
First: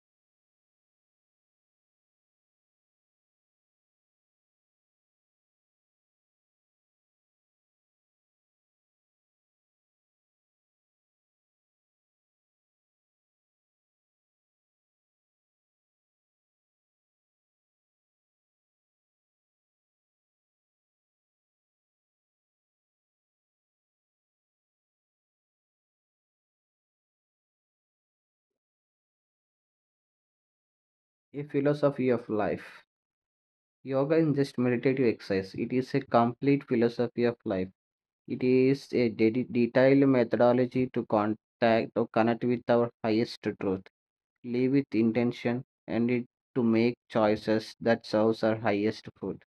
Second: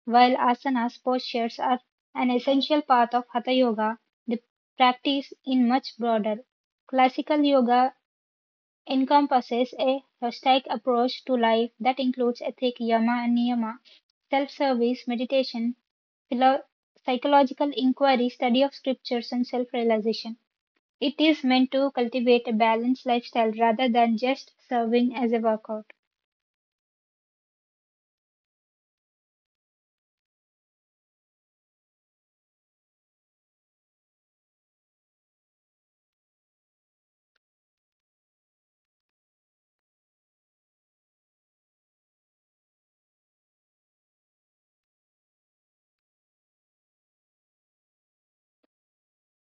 While asanas postures are an essential part of hatha yoga, the practice is much broader. Classical yoga encompasses a holistic approach to life that includes ethics, yama and niyama, self-service, meditation, philo- psychological inquiry, study of scriptures, and self-realization. It is meant to cultivate a balanced lifestyle rather than just serving as a workout. A philosophy of life. Yoga is just meditative exercise. It is a complete philosophy of life. It is a detailed methodology to contact or connect with our highest truth, live with intention, and it, to make choices that serves our highest good.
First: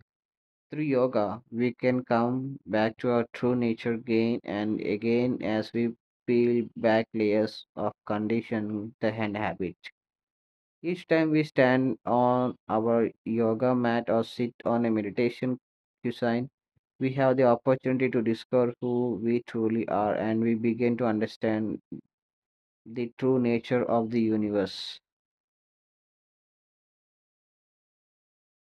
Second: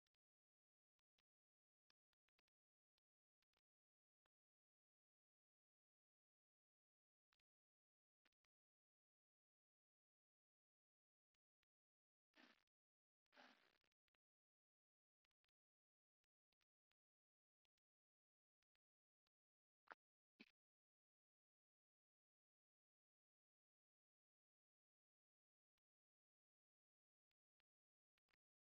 Through yoga, we can come back to our true nature again and again as we peel back layers of conditioning the hand habit. Each time we stand on our yoga mat or sit on a meditation cushion, we have the opportunity to discover who we truly are and we begin to understand the true nature of the universe.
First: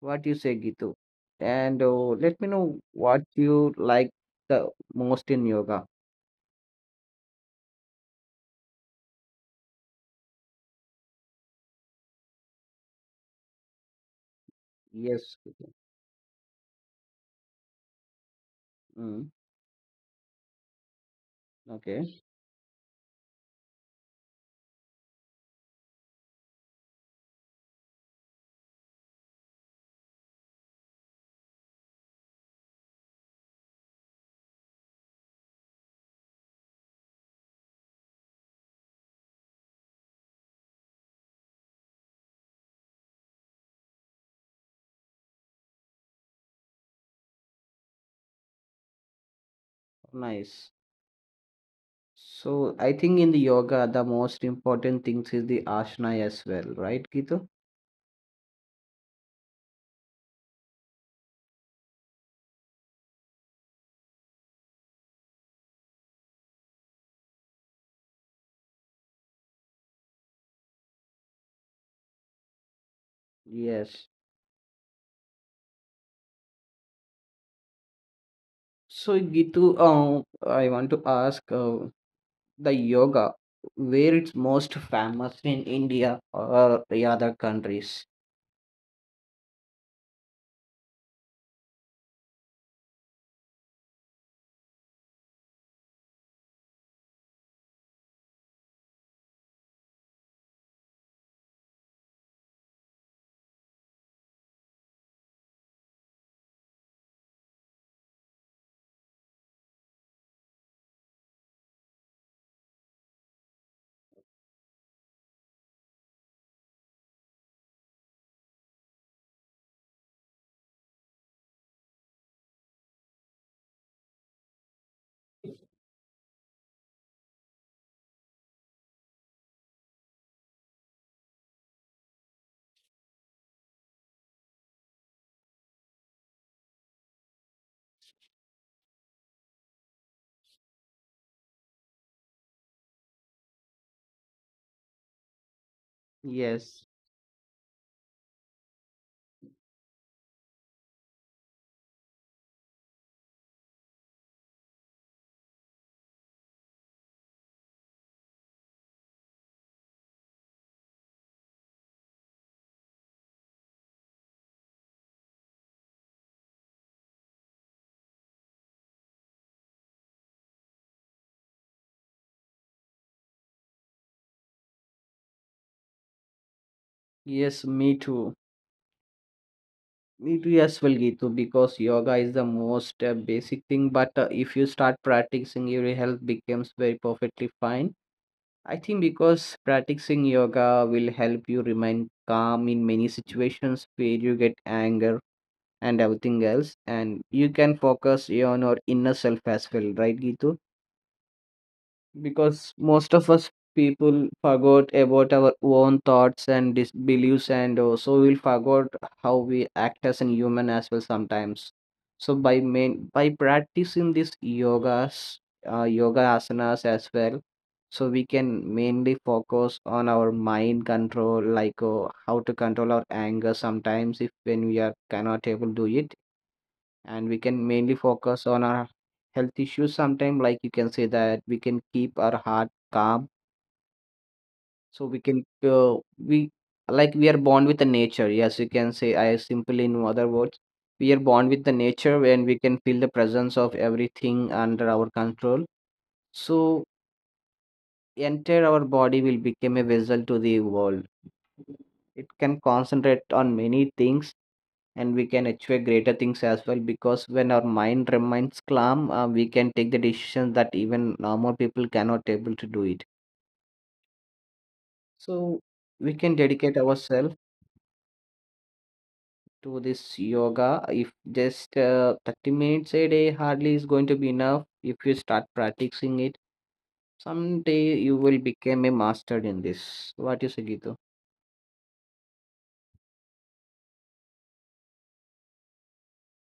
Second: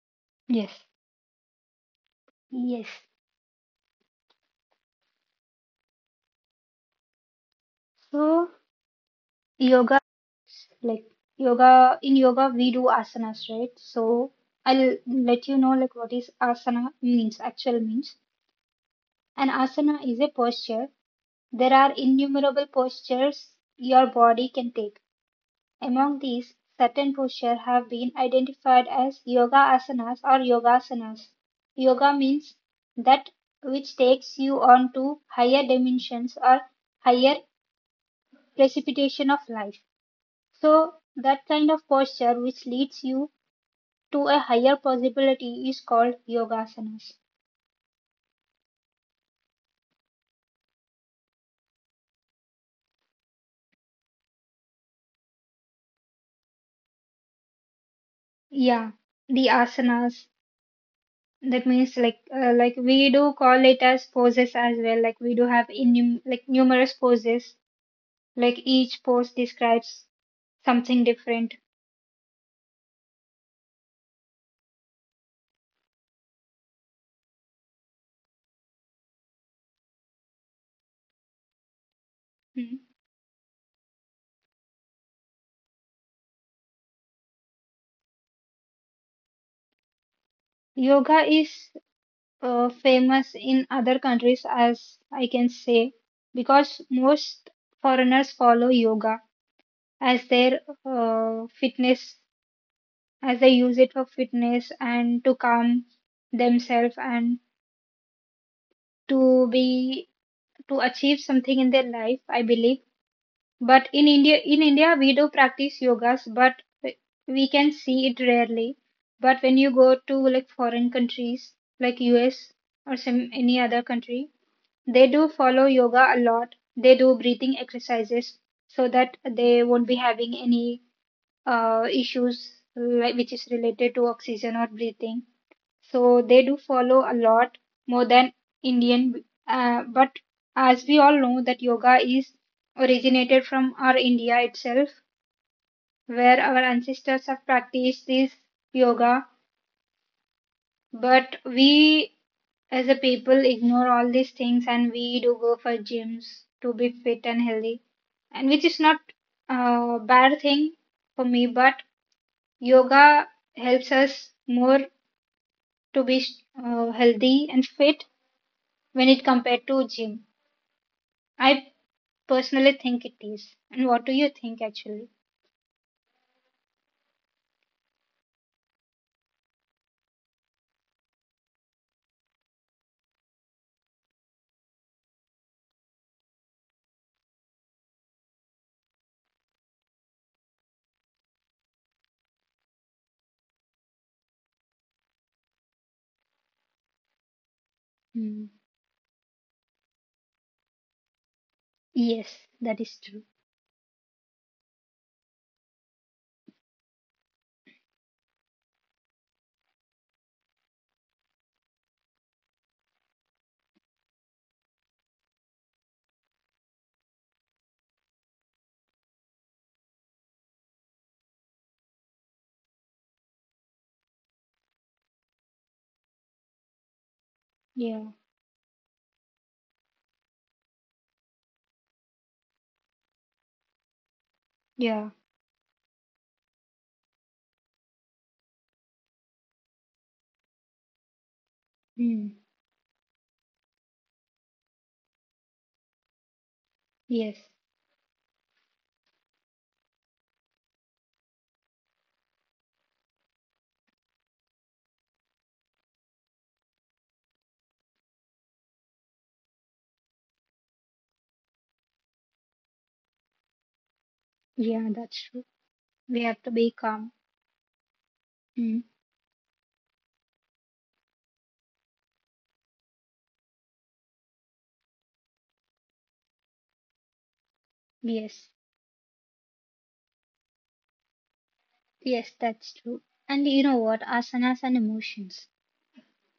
What do you say, Yes. Gitu? And Let me know Yes. what you like the most in yoga. So yoga, like yoga, in yoga we do asanas, right? So I'll Yes, let you Gitu. know like what is asana means, actual means. Mm, An asana is a posture. There are okay, innumerable postures your body can take. Among these, certain postures have been identified as yoga asanas or yogasanas. Yoga means that which takes you on to higher dimensions or higher precipitation of life. So that kind of posture which leads you to a higher possibility is called yogasanas. nice. So I think in the yoga, the most important things is the asana as well, right, Gitu? Yeah, the asanas, that means like we do call it as poses as well. Like we do have in like numerous poses. Like each pose describes something different. Yes. So, Gitu, I want to ask, the Hmm. yoga where it's most famous in India or the other countries. Yoga is famous in other countries as I can say, because most foreigners follow yoga as their fitness, as they use it for fitness and to calm themselves and to be to achieve something in their life, I believe. But in India, we do practice yogas, but we can see it rarely. But when you go to like foreign countries, like US or some any other country, they do follow yoga a lot. They do breathing exercises so that they won't be having any issues like which is related to oxygen or breathing. So they do follow a lot more than Indian. But as we all know that yoga is originated from our India itself, where our Yes, ancestors have practiced this yoga. But we as a people ignore all these things and we do go for gyms to be fit and healthy. And which is not a bad thing for me, but yoga helps us more to be healthy and fit when it compared to gym, I personally think it is. And what do you think actually? yes, me too, me too as well, Gitu, because yoga is the most basic thing, but if you start practicing your health becomes very perfectly fine. I think, because practicing yoga will help you remain calm in many situations where you get anger and everything else, and you can focus Hmm. on your inner self as well, right, Gitu? Yes, Because that is most true. of us people forgot about our own thoughts and beliefs, and also we'll forgot how we act as a human as well sometimes. So by main by practicing these yogas, yoga asanas as well, so we can mainly focus on our mind control, like how to control our anger sometimes if when we are cannot able to do it, and we can mainly Yeah, focus on our health issues sometime, like you can say that we can keep our heart calm. So yeah. we like we are born with the nature, yes you can say, I simply in other words, we are born with the nature Hmm. when we can feel the presence of everything under our control. So Yes. entire our body will become a vessel to the world. It can concentrate on many things, and we can achieve greater things as well, because when our mind remains calm, we can take the decisions that even normal people cannot able to do it. Yeah, that's true. So we We can have to dedicate be calm. ourselves Hmm. to this yoga if just 30 minutes a day hardly is going to be enough if you start practicing it. Someday you will Yes. become a master in this. What you say, Gitu? Yes, that's true. And you know what? Asanas and emotions.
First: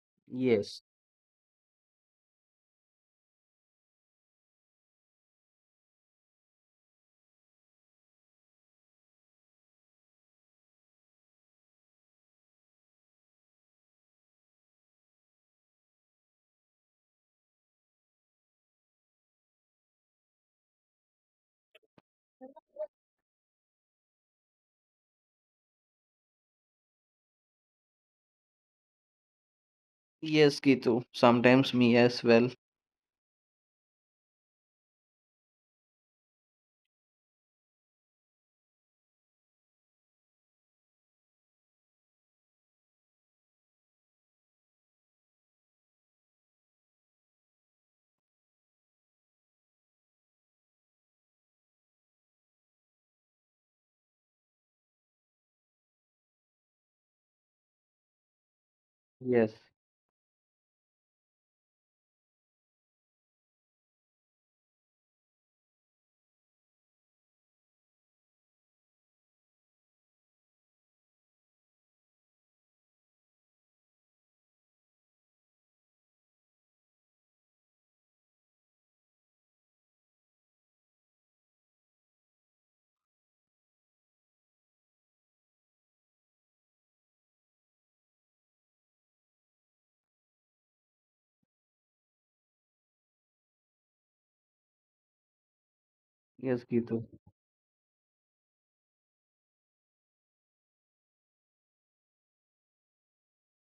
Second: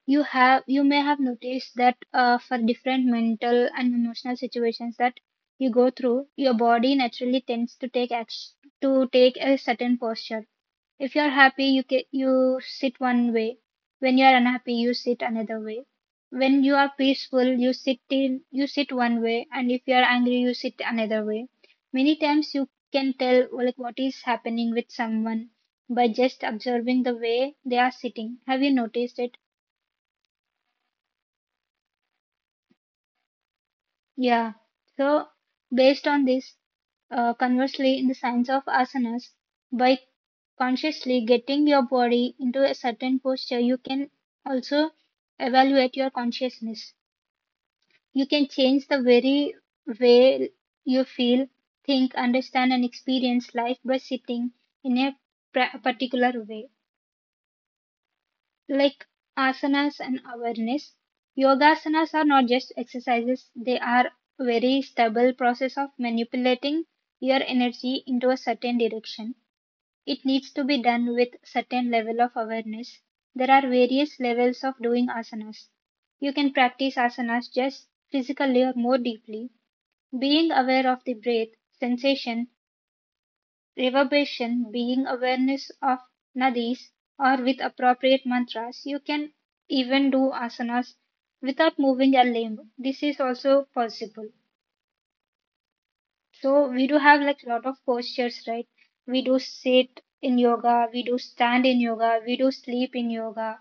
You have Yes, you may have noticed that for different mental and emotional situations that you go through, your body naturally tends to take action, to take a certain posture. If you're happy, you sit one way. When you're unhappy, you sit another way. When you are peaceful, you sit one way, and if you're angry, you sit another way. Many times you can tell like what is happening with someone by just observing the way they are sitting. Have you noticed it? yes, Gitu. Sometimes me as well. Yeah. So based on this, conversely, in the science of asanas, by consciously getting your body into a certain posture, you can also evaluate your consciousness. You can change the very way you feel, think, understand, and experience life by sitting in a particular way. Like Yes, asanas and awareness, yogasanas are not just exercises, they are very stable process of manipulating your energy into a certain direction. It needs to be done with certain level of awareness. There are various levels of doing asanas. You can practice asanas just physically or more deeply, being aware of the breath, sensation, reverberation, being awareness of nadis, or with appropriate mantras. You can even do asanas without moving a limb. This is also possible. yes, So we do Gitu. have like a lot of postures, right? We do sit in yoga, we do stand in yoga, we do sleep in yoga.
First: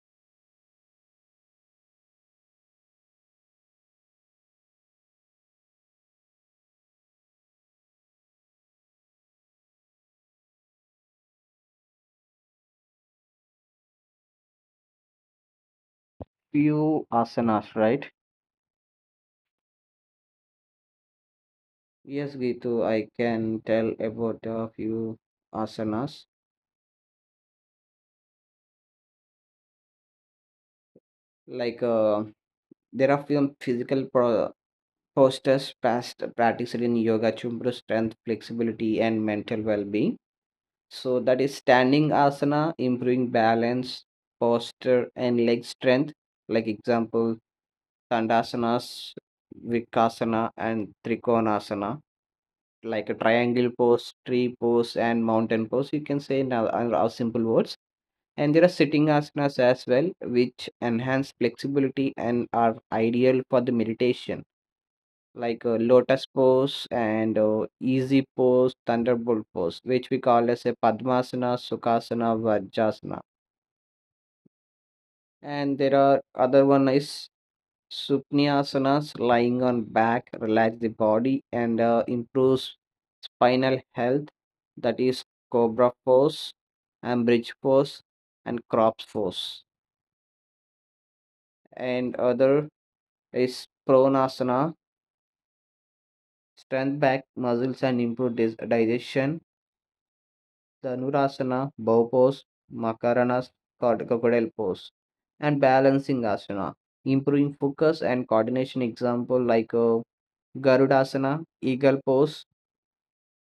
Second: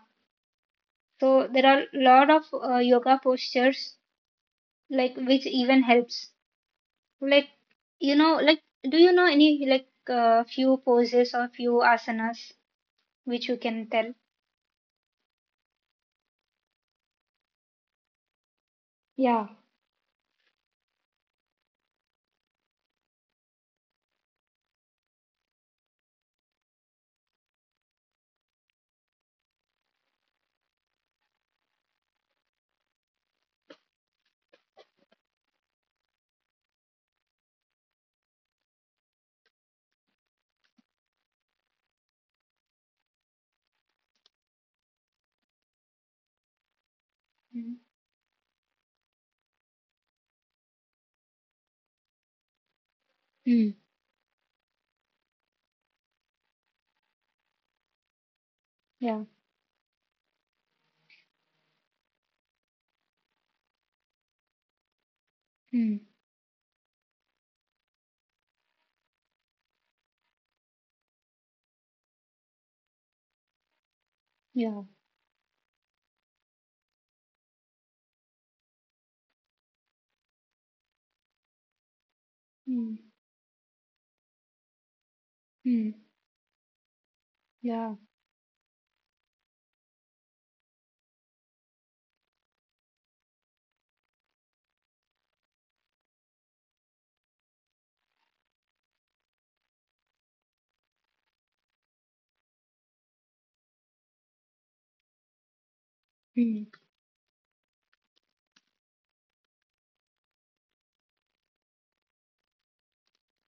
So there are a lot of yoga postures like which even helps. Like you know, like do you know any like few poses or few asanas which you can tell? Few asanas, right? Yeah. Yes, Gitu, I can tell about a few asanas. Like there are few physical postures past practiced in yoga to improve strength, flexibility, and mental well-being. So that is standing asana, improving balance, posture, and leg strength. Like example, Mm. Dandasana, Vikasana, and Trikonasana. Like a triangle Mm. pose, tree pose, and mountain pose. You can say in a simple words. And there are sitting Yeah. asanas as well, which enhance flexibility and are ideal for the meditation, like Mm. lotus pose and easy pose, thunderbolt pose, which we call as a Padmasana, Sukhasana, Vajrasana. Yeah. And there are other one is Supnyasanas, lying on back, relax the body and improves Mm. spinal health. That is Cobra Mm. pose, and bridge Yeah. pose, and crops pose, and other is pronasana, strength back muscles and improve digestion. The Dhanurasana, bow pose, makarana, crocodile pose, and balancing Mm. asana, improving focus and coordination. Example like garudasana, eagle pose,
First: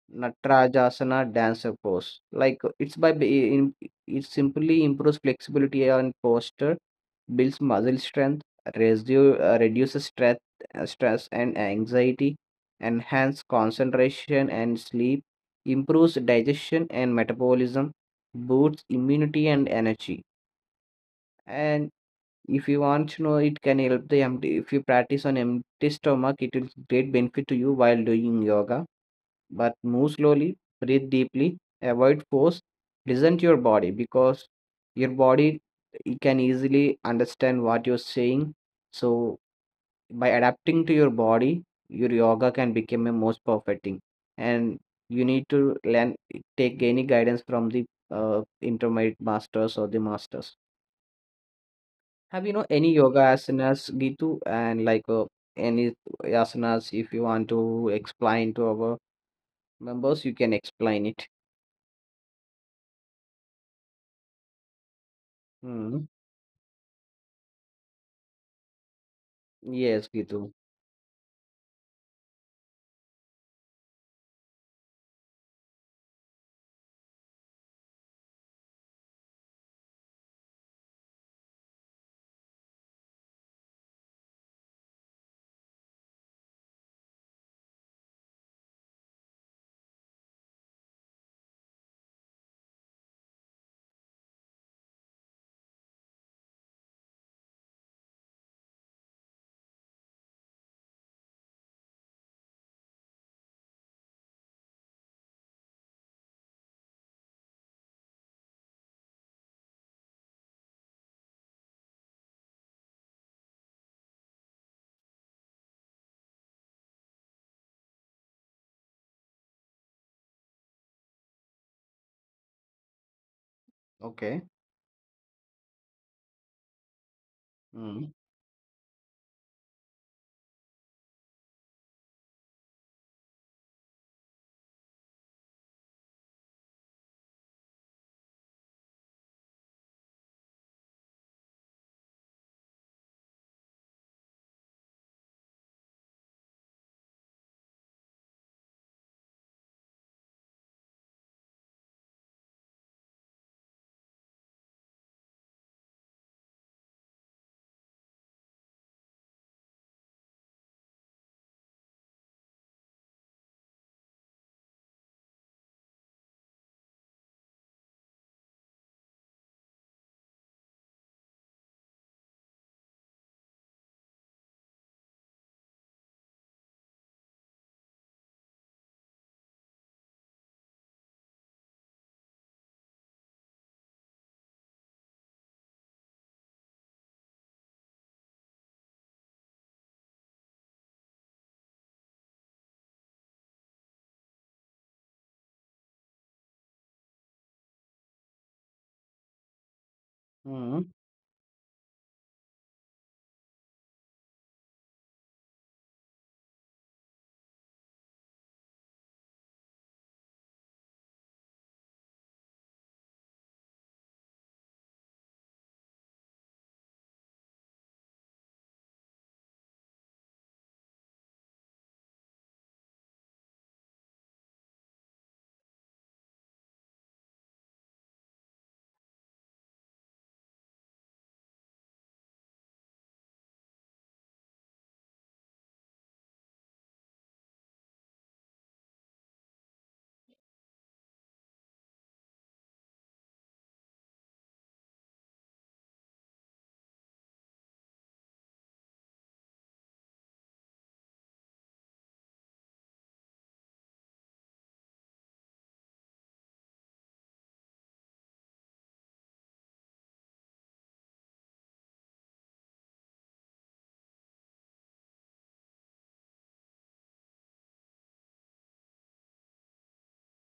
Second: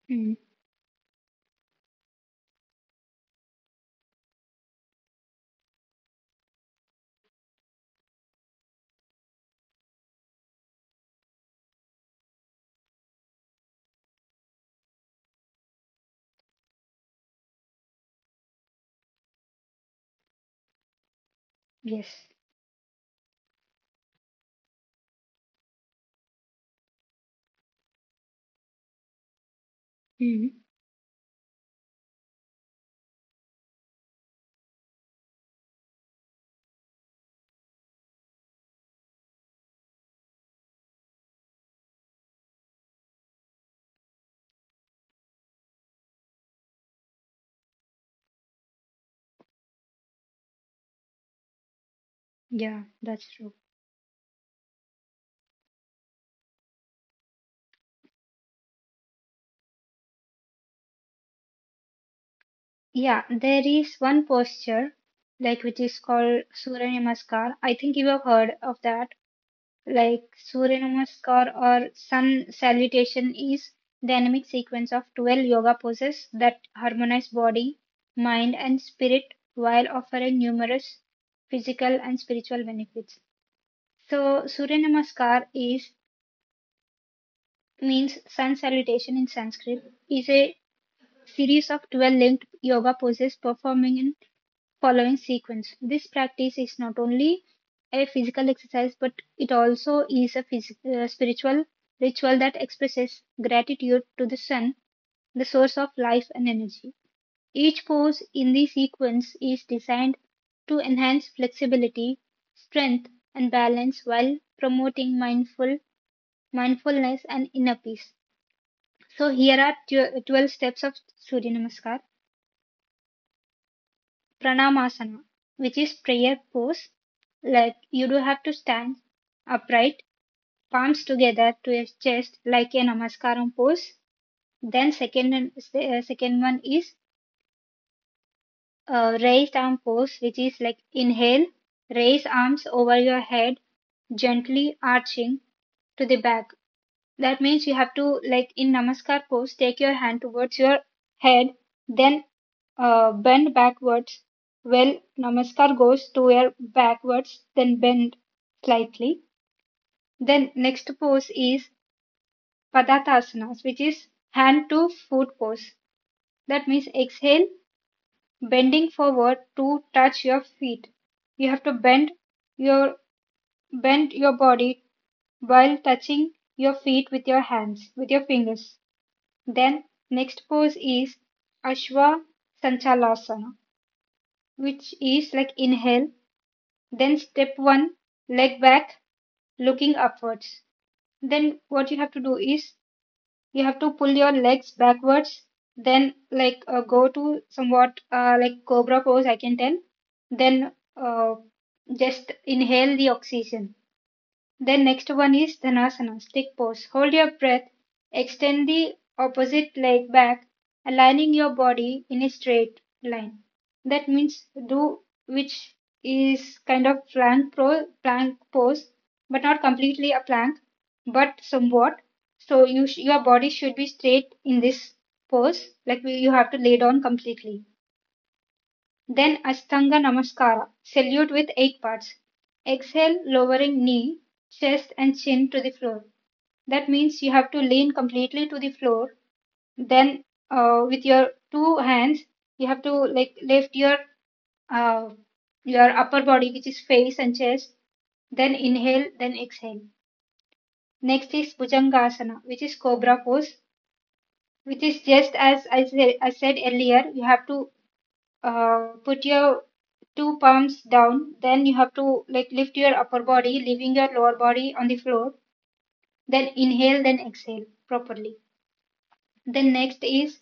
Mm. Natrajasana dancer pose. Like it's it simply improves flexibility and posture, builds muscle strength, reduces stress, stress and anxiety, enhance concentration and sleep, improves digestion and metabolism, boosts immunity and energy. And Yes. if you want to know, it can help the empty. If you practice on empty stomach, it will great benefit to you while doing yoga, but move slowly, Mm. breathe deeply, avoid force, listen to your body because your body it can easily understand what you're saying. So by adapting to your body, your yoga can become a most perfect thing. And you need to learn take any guidance from the intermediate masters or the masters. Have you know Yeah. any yoga That's true. asanas, Gitu, and like any asanas if you want to explain to our members, you can explain it. Yeah, there is one posture, like which Hmm. is called Surya Namaskar. I think you have heard of that. Yes, Like Gitu. Surya Namaskar or Sun Salutation is dynamic sequence of 12 yoga poses that harmonize body, mind, and spirit while offering numerous physical and spiritual benefits. So Surya Namaskar is means sun salutation in Sanskrit is a series of 12 linked yoga poses performing in following sequence. This practice is not only a physical exercise, but it also is a spiritual ritual that expresses gratitude to the sun, the source of life and energy. Each pose in the sequence is designed to enhance flexibility, strength, and balance while promoting mindfulness and inner peace. So here are 12 steps of Surya Namaskar. Okay. Pranamasana, which is prayer pose. Like you Mm. do have to stand upright, palms together to your chest, like a namaskaram pose. Then second second one is raised arm pose, which is like inhale, raise arms over your head, gently arching to the back. That means you have to, like in Namaskar pose, take your hand towards your head, then bend backwards. Well, Namaskar goes to your backwards, then bend slightly. Then next pose is Padatasanas, which is hand to foot pose. That means exhale, bending forward to touch your feet. You have to your bend your body while touching your feet with your hands, with your fingers. Then next pose is Ashwa Sanchalasana, which is like inhale, then step one, leg back, looking upwards. Then what you have to do is you have to pull your legs backwards, then like go to somewhat like cobra pose, I can tell. Then Mm. Just inhale the oxygen. Then next one is Dhanasana, stick pose. Hold your breath, extend the opposite leg back, aligning your body in a straight line. That means do which is kind of plank pose, but not completely a plank, but somewhat. So your body should be straight in this pose, like you have to lay down completely. Then Ashtanga Namaskara, salute with 8 parts. Exhale, lowering knee, chest, and chin to the floor. That means you have to lean completely to the floor. Then, with your two hands, you have to like lift uh, your upper body, which is face and chest. Then inhale, then exhale. Next is Bhujangasana, which is cobra pose, which is just as I said earlier. You have to put your two palms down. Then you have to like lift your upper body, leaving your lower body on the floor. Then inhale, then exhale properly. Then next is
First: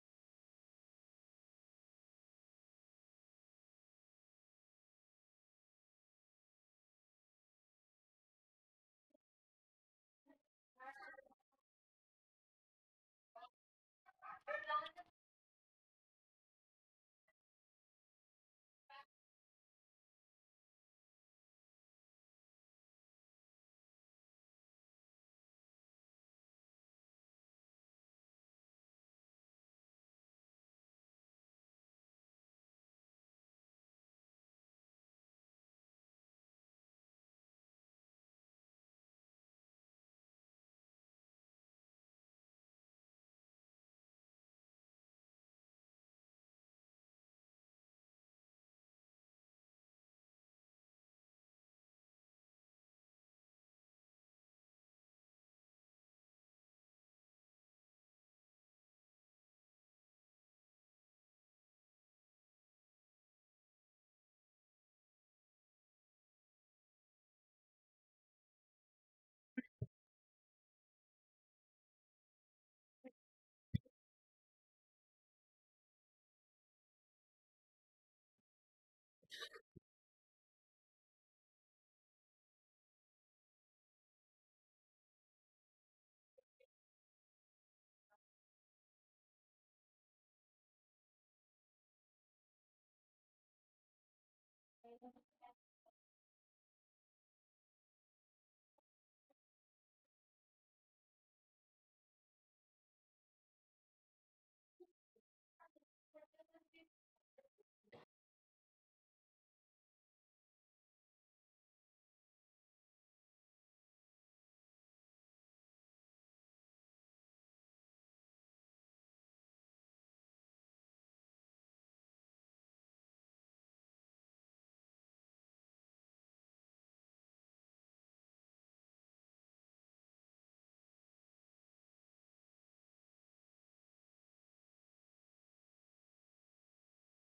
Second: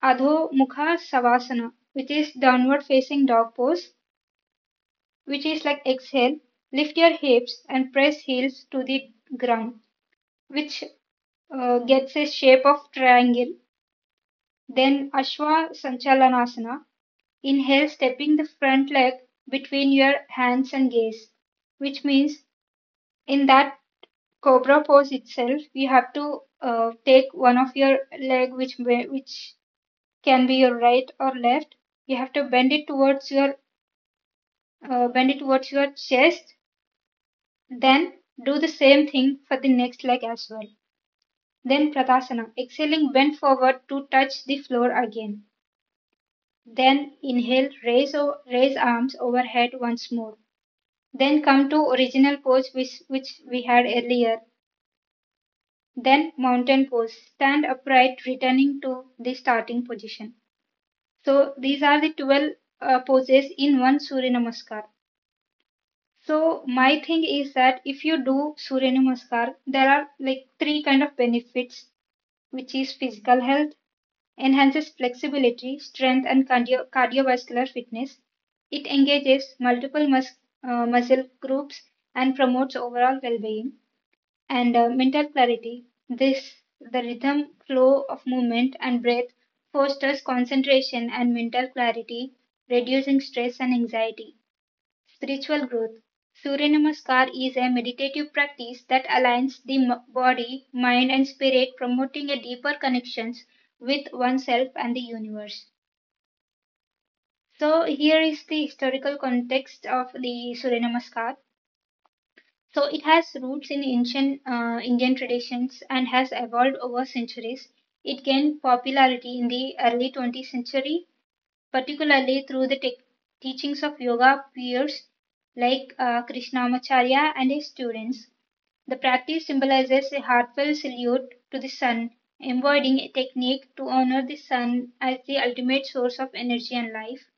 Adho Mukha Savasana, which is downward facing dog pose, which is like exhale. Lift your hips and press heels to the ground, which gets a shape of triangle. Then Ashwa Sanchalanasana. Inhale, stepping the front leg between your hands and gaze, which means in that cobra pose itself, we have to take one of your leg, which may, which can be your right or left. You have to bend it towards your chest. Then do the same thing for the next leg as well. Then Pratasana, exhaling, bend forward to touch the floor again. Then inhale, raise arms overhead once more. Then come to original pose which we had earlier, then mountain pose. Stand upright, returning to the starting position. So these are the 12 poses in one Surya Namaskar. So my thing is that if you do Surya Namaskar, there are like three kind of benefits, which is physical health, enhances flexibility, strength, and cardiovascular fitness. It engages multiple muscle groups and promotes overall well-being and mental clarity. This, the rhythm, flow of movement and breath, fosters concentration and mental clarity, reducing stress and anxiety. Spiritual growth. Surya Namaskar is a meditative practice that aligns the body, mind, and spirit, promoting a deeper connections with oneself and the universe. So, here is the historical context of the Surya Namaskar. So it has roots in ancient Indian traditions and has evolved over centuries. It gained popularity in the early 20th century, particularly through the teachings of yoga peers like Krishnamacharya and his students. The practice symbolizes a heartfelt salute to the sun, embodying a technique to honor the sun as the ultimate source of energy and life.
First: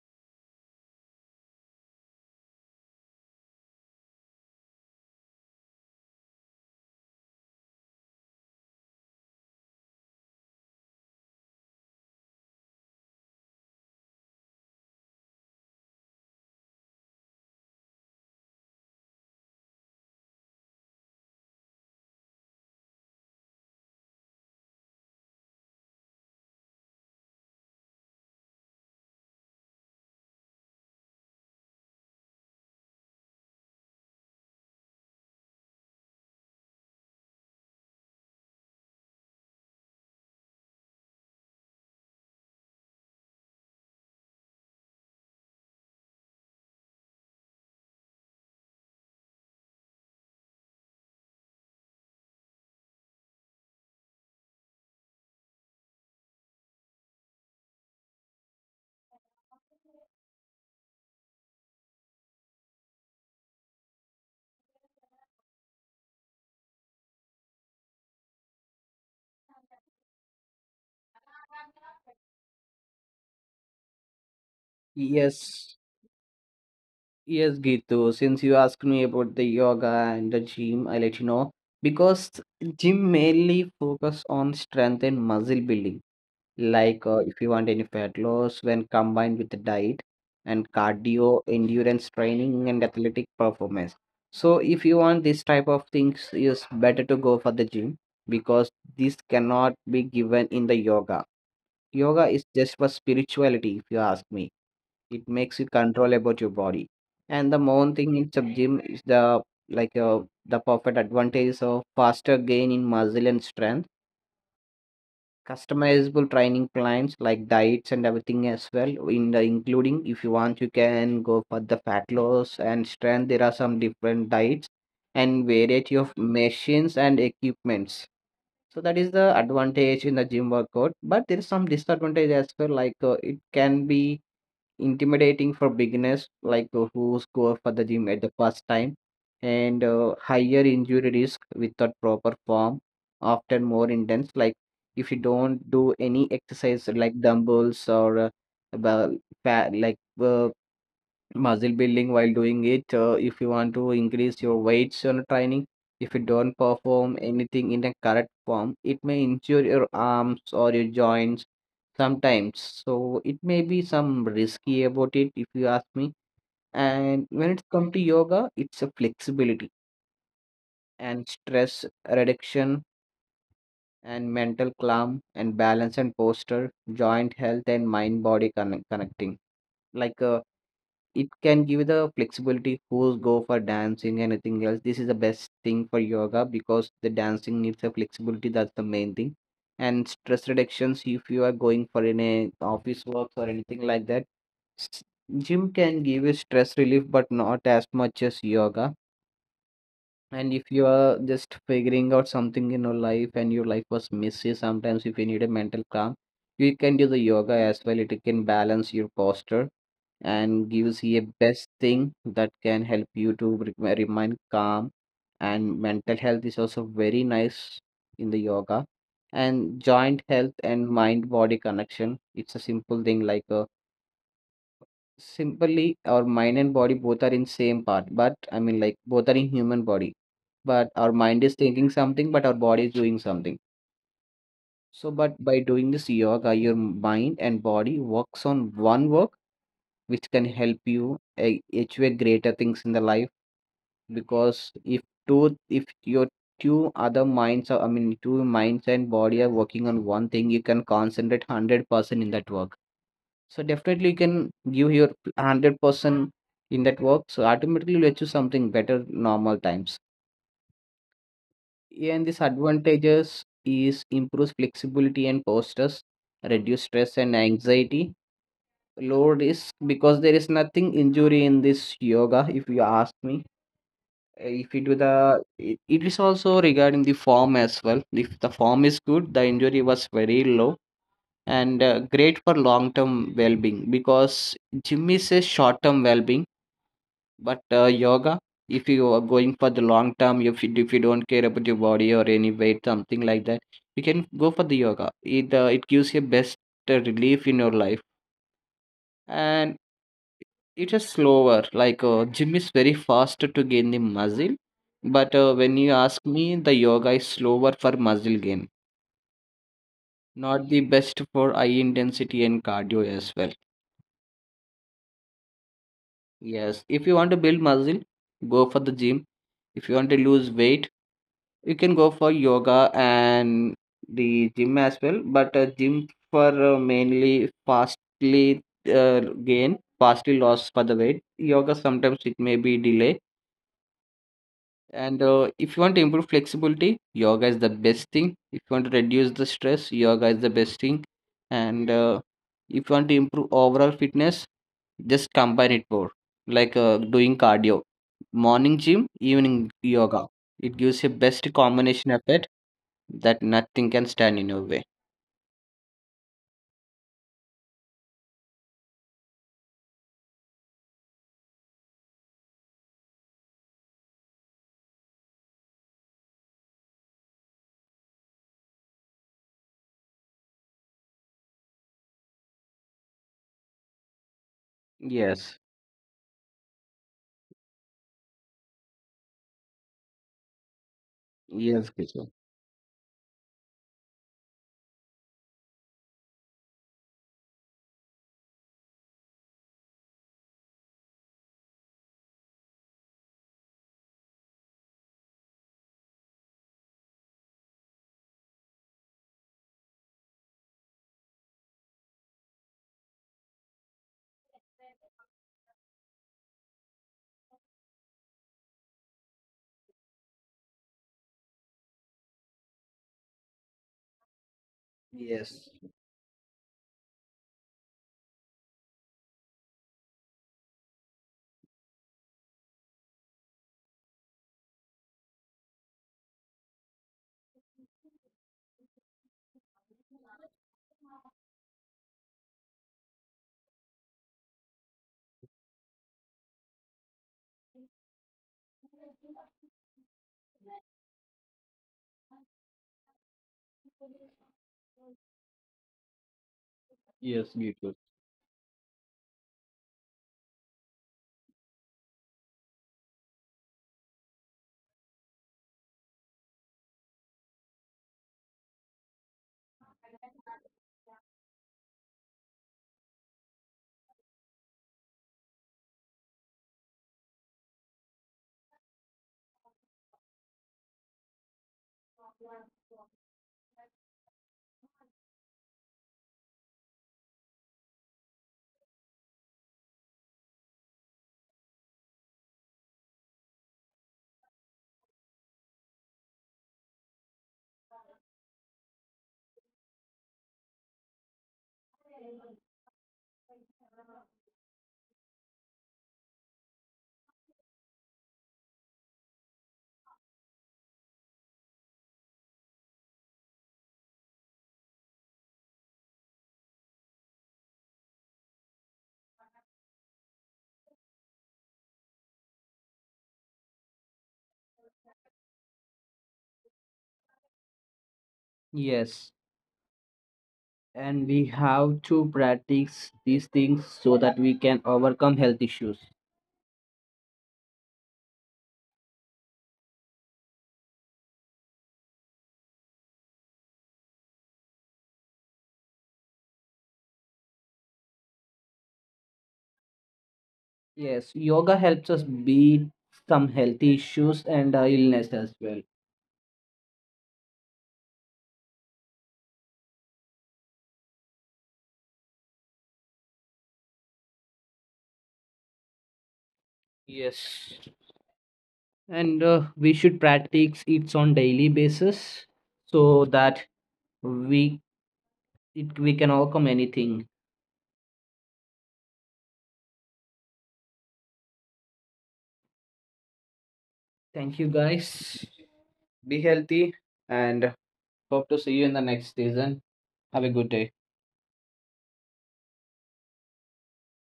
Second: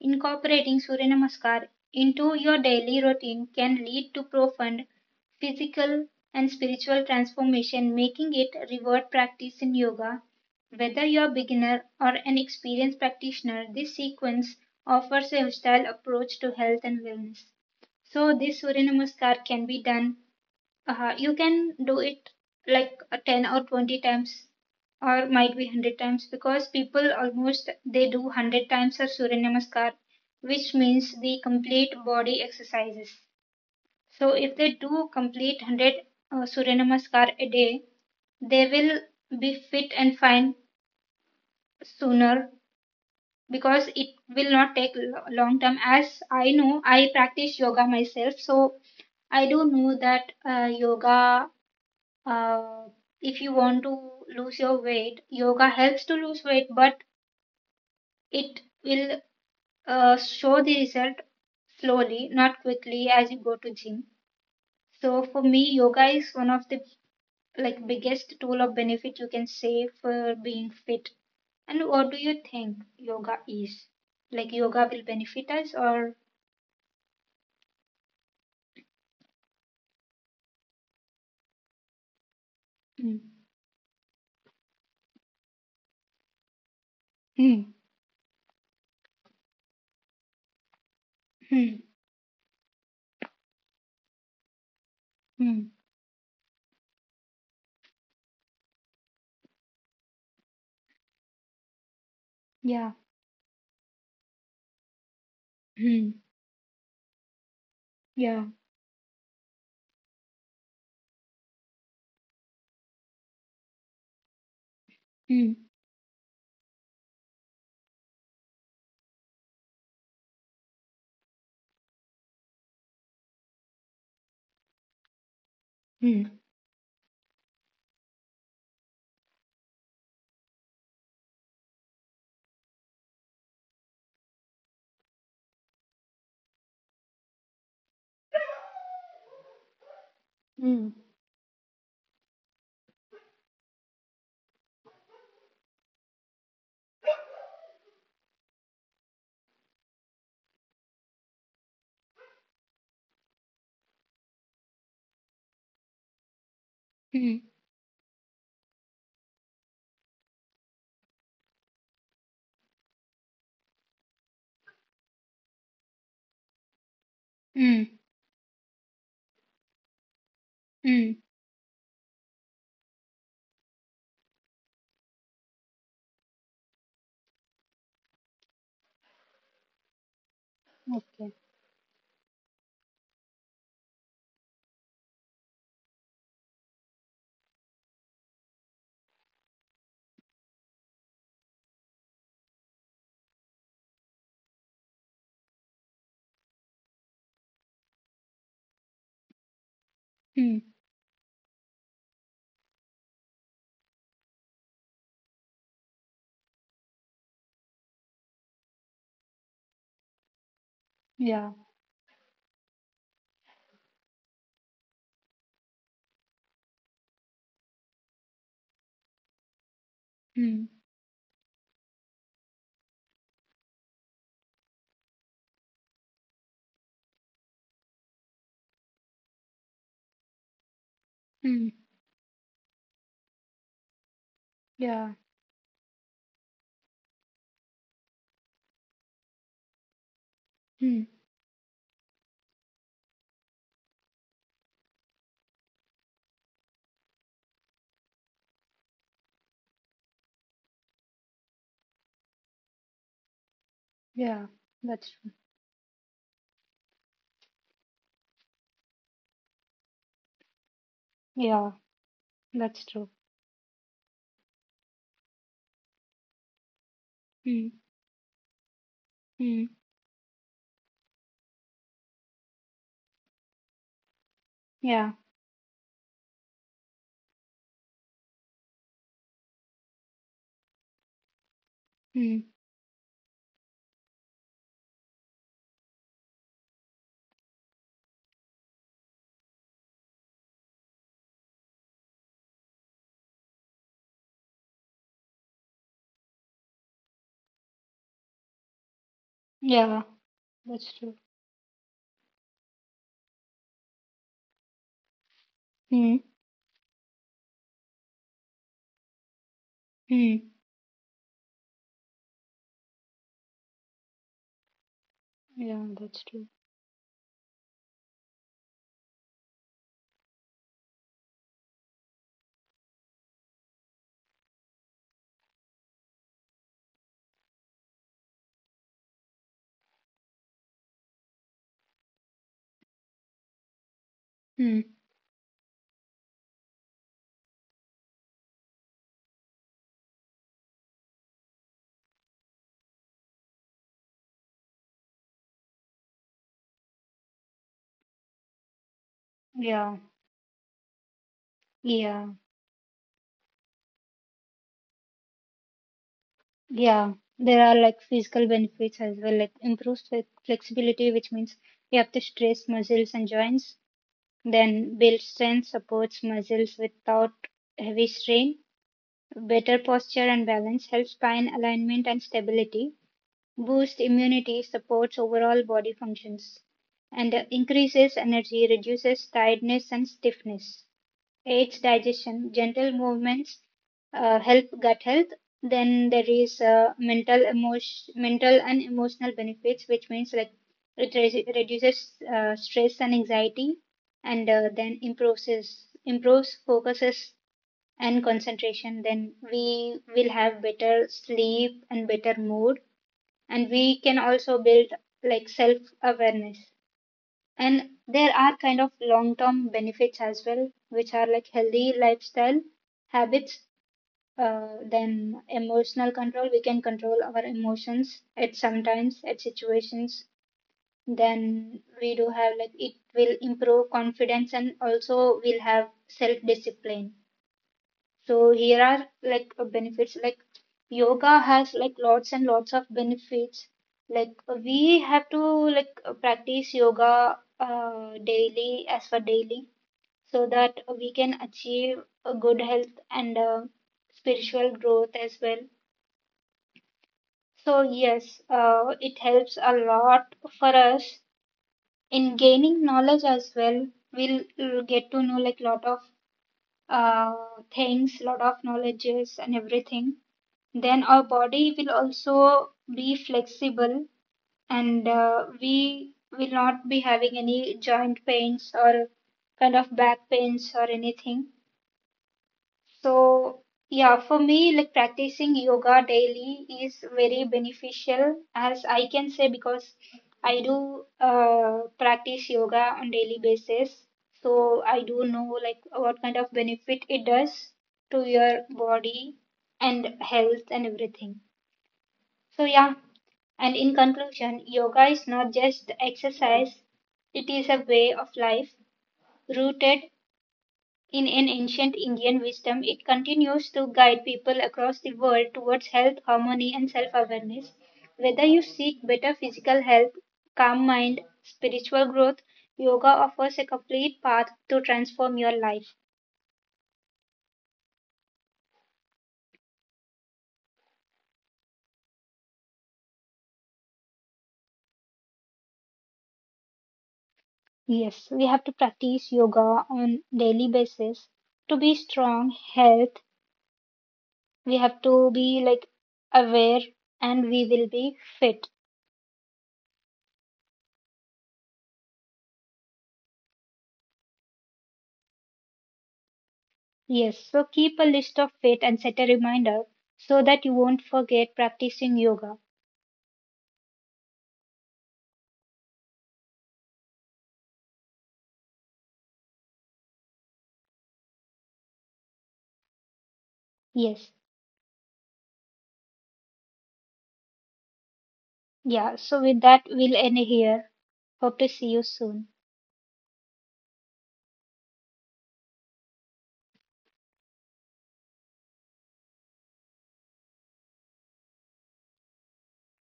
Incorporating Surya Namaskar into your daily routine can lead to profound physical and spiritual transformation, making it a revered practice in yoga. Whether you are a beginner or an experienced practitioner, this sequence offers a hostile approach to health and wellness. So, this Surya Namaskar can be done, you can do it like 10 or 20 times, or might be 100 times, because people almost they do 100 times of surya namaskar, which means the complete body exercises. So if they do complete 100 surya namaskar a day, they will be fit and fine sooner, because it will not take long time. As I know, I practice yoga myself, so I do know that yoga Uh, if you want to lose your weight, yoga helps to lose weight, but it will show the result slowly, not quickly as you go to gym. So for me, yoga is one of the like biggest tool of benefit, you can say, for being fit. And what do you think yoga is? Like yoga will benefit us Yes, or yes, Gitu. Since you asked me about the yoga and the gym, I let you know. Because gym Hmm. mainly focus on strength and muscle building. Like if you want Hmm. any fat loss, when combined with the diet and cardio, Hmm. endurance training, and athletic performance. So if you want this type Hmm. of things, it's better to go for the gym because this cannot be given in the yoga. Yoga is just for Yeah. spirituality, if you ask me. It makes you control Hmm. about your body. And the main thing in sub Yeah. gym is the like the perfect advantages of faster gain in muscle and strength, Hmm. customizable training plans like diets and everything as well. In the including, if you want, you can go for the fat loss and strength. There are some different diets and variety of Hmm. machines and equipments. So that is the advantage in the gym workout, but there is some disadvantage as well. Like it can be intimidating for beginners, like who go for the gym at the first time, and higher injury Hmm. risk without proper form, often more intense. Like if you don't do any exercise like dumbbells or well, like muscle building while doing it, if you want to increase your weights on training, if you don't perform anything in Hmm. a correct form it may injure your arms or your joints sometimes, so it may be some risky about it, if you ask me. And when it comes to Hmm. yoga, it's a flexibility and Hmm. stress reduction and mental calm and balance and posture joint health and mind body connecting, like it can give you the Okay. flexibility who's go for dancing, anything else. This is the best thing for yoga because the dancing needs a flexibility. That's the main thing. And stress reductions, if you are going for any office works or anything like that, s- gym can give you stress relief, but not as much as yoga. And if you are Hmm. just figuring out something in your life and your life was messy, sometimes if you need a mental calm, you can do the yoga as well. It can balance your posture and gives you a best thing Yeah. that can help you to remain calm, and mental health is also very nice in the yoga, and joint health and mind Hmm. body connection, it's a simple thing, like a simply our mind and body both are in same part, but I mean like both are in human body, but our mind is thinking something but our Hmm. body is doing something. So but by doing this Yeah. yoga your mind and body works on one work, which can help you Hmm. achieve greater things in the life. Because two if your two other minds are, I mean two minds and body are working on one thing, you can concentrate 100% in that work. So definitely you can give your Yeah, that's 100% true. in that work, so automatically you'll achieve something better normal times. And these Yeah, advantages that's is true. improves flexibility and postures, reduce stress and anxiety. Hmm. Low risk because there is Hmm. nothing injury in this yoga, if you ask me. If you do it is Yeah. also regarding the form as well. If the form is good, the injury was very low, and great for long term well Hmm. being because gym is a short term well being, but yoga, if you are going for the long term, if you don't care about your body or any weight, something like that, you can go for the yoga. It gives you best relief in your life. And it is Yeah, slower. Like that's true. gym is very fast to gain the muscle, but when you ask me, the yoga is Hmm. slower for muscle gain. Not the best for high Hmm. intensity and cardio as well. Yes, Yeah, if you want to that's build true. muscle, go for the gym. If you want to lose weight, you can go for yoga and the gym as well. But gym for mainly fastly uh, gain, fastly loss for the weight. Yoga sometimes it may be delay. And if you want Hmm. to improve flexibility, yoga is the best thing. If you want to reduce the stress, yoga is the best thing. And if you want to improve overall fitness, just combine it more, like doing cardio, morning gym, evening yoga. It gives a Yeah, best combination of it that yeah, nothing can stand in your way. yeah. There are like physical benefits as well, like improves flexibility, which means you have to stress muscles and joints, then build strength, supports muscles without heavy strain, better posture and balance, helps spine alignment and stability, boosts Yes. immunity, supports overall body functions, and increases energy, reduces tiredness and Yes, stiffness, Kishan. aids digestion, gentle movements help gut health. Then there is mental and emotional benefits, which means like it reduces stress and anxiety, and then improves focuses and concentration. Then we will have better sleep and better mood, and we can also build like self awareness, and there are kind of long term benefits as well, which are like healthy lifestyle habits, Yes. Then emotional control, we can control our emotions at sometimes at situations, then we do have like it will improve confidence, and also we'll have self discipline. So here are like benefits. Like yoga has like lots and lots of benefits. Like we have to like practice yoga daily as for daily, so that we can achieve a good health and spiritual growth as well. Yes, beautiful. So yes, it helps a lot for us in gaining knowledge as well. We'll get to know like lot of uh, things, lot of knowledges and everything. Then our body will also be flexible, and we will not be having any joint pains or kind of back pains or anything. So, yeah, for me, like practicing yoga daily is very beneficial, as I can say, because I do practice yoga on daily basis. So I do know like what kind of benefit it does to your body and health and everything. So, yeah, and in conclusion, yoga is not just exercise, it is a way of life rooted in an ancient Indian wisdom. It continues to guide people across the world towards health, harmony, and self awareness. Whether you seek better physical health, calm mind, spiritual growth, yoga offers a complete path to transform your life. Yes, and we have to practice these things so that we can overcome health issues. Yes, we have to practice yoga on daily basis to be strong, health. We have to be like aware, and we will be fit. Yes, yoga helps us beat some healthy issues and illness as well. Yes, so keep a list of it and set a reminder so that you won't forget practicing yoga. Yes, and we should practice it on daily basis so that we Yes, it, we can overcome anything. yeah, so with that, we'll end here. Hope to see you soon. Thank you guys. Be healthy and hope to see you in the next season. Have a good day.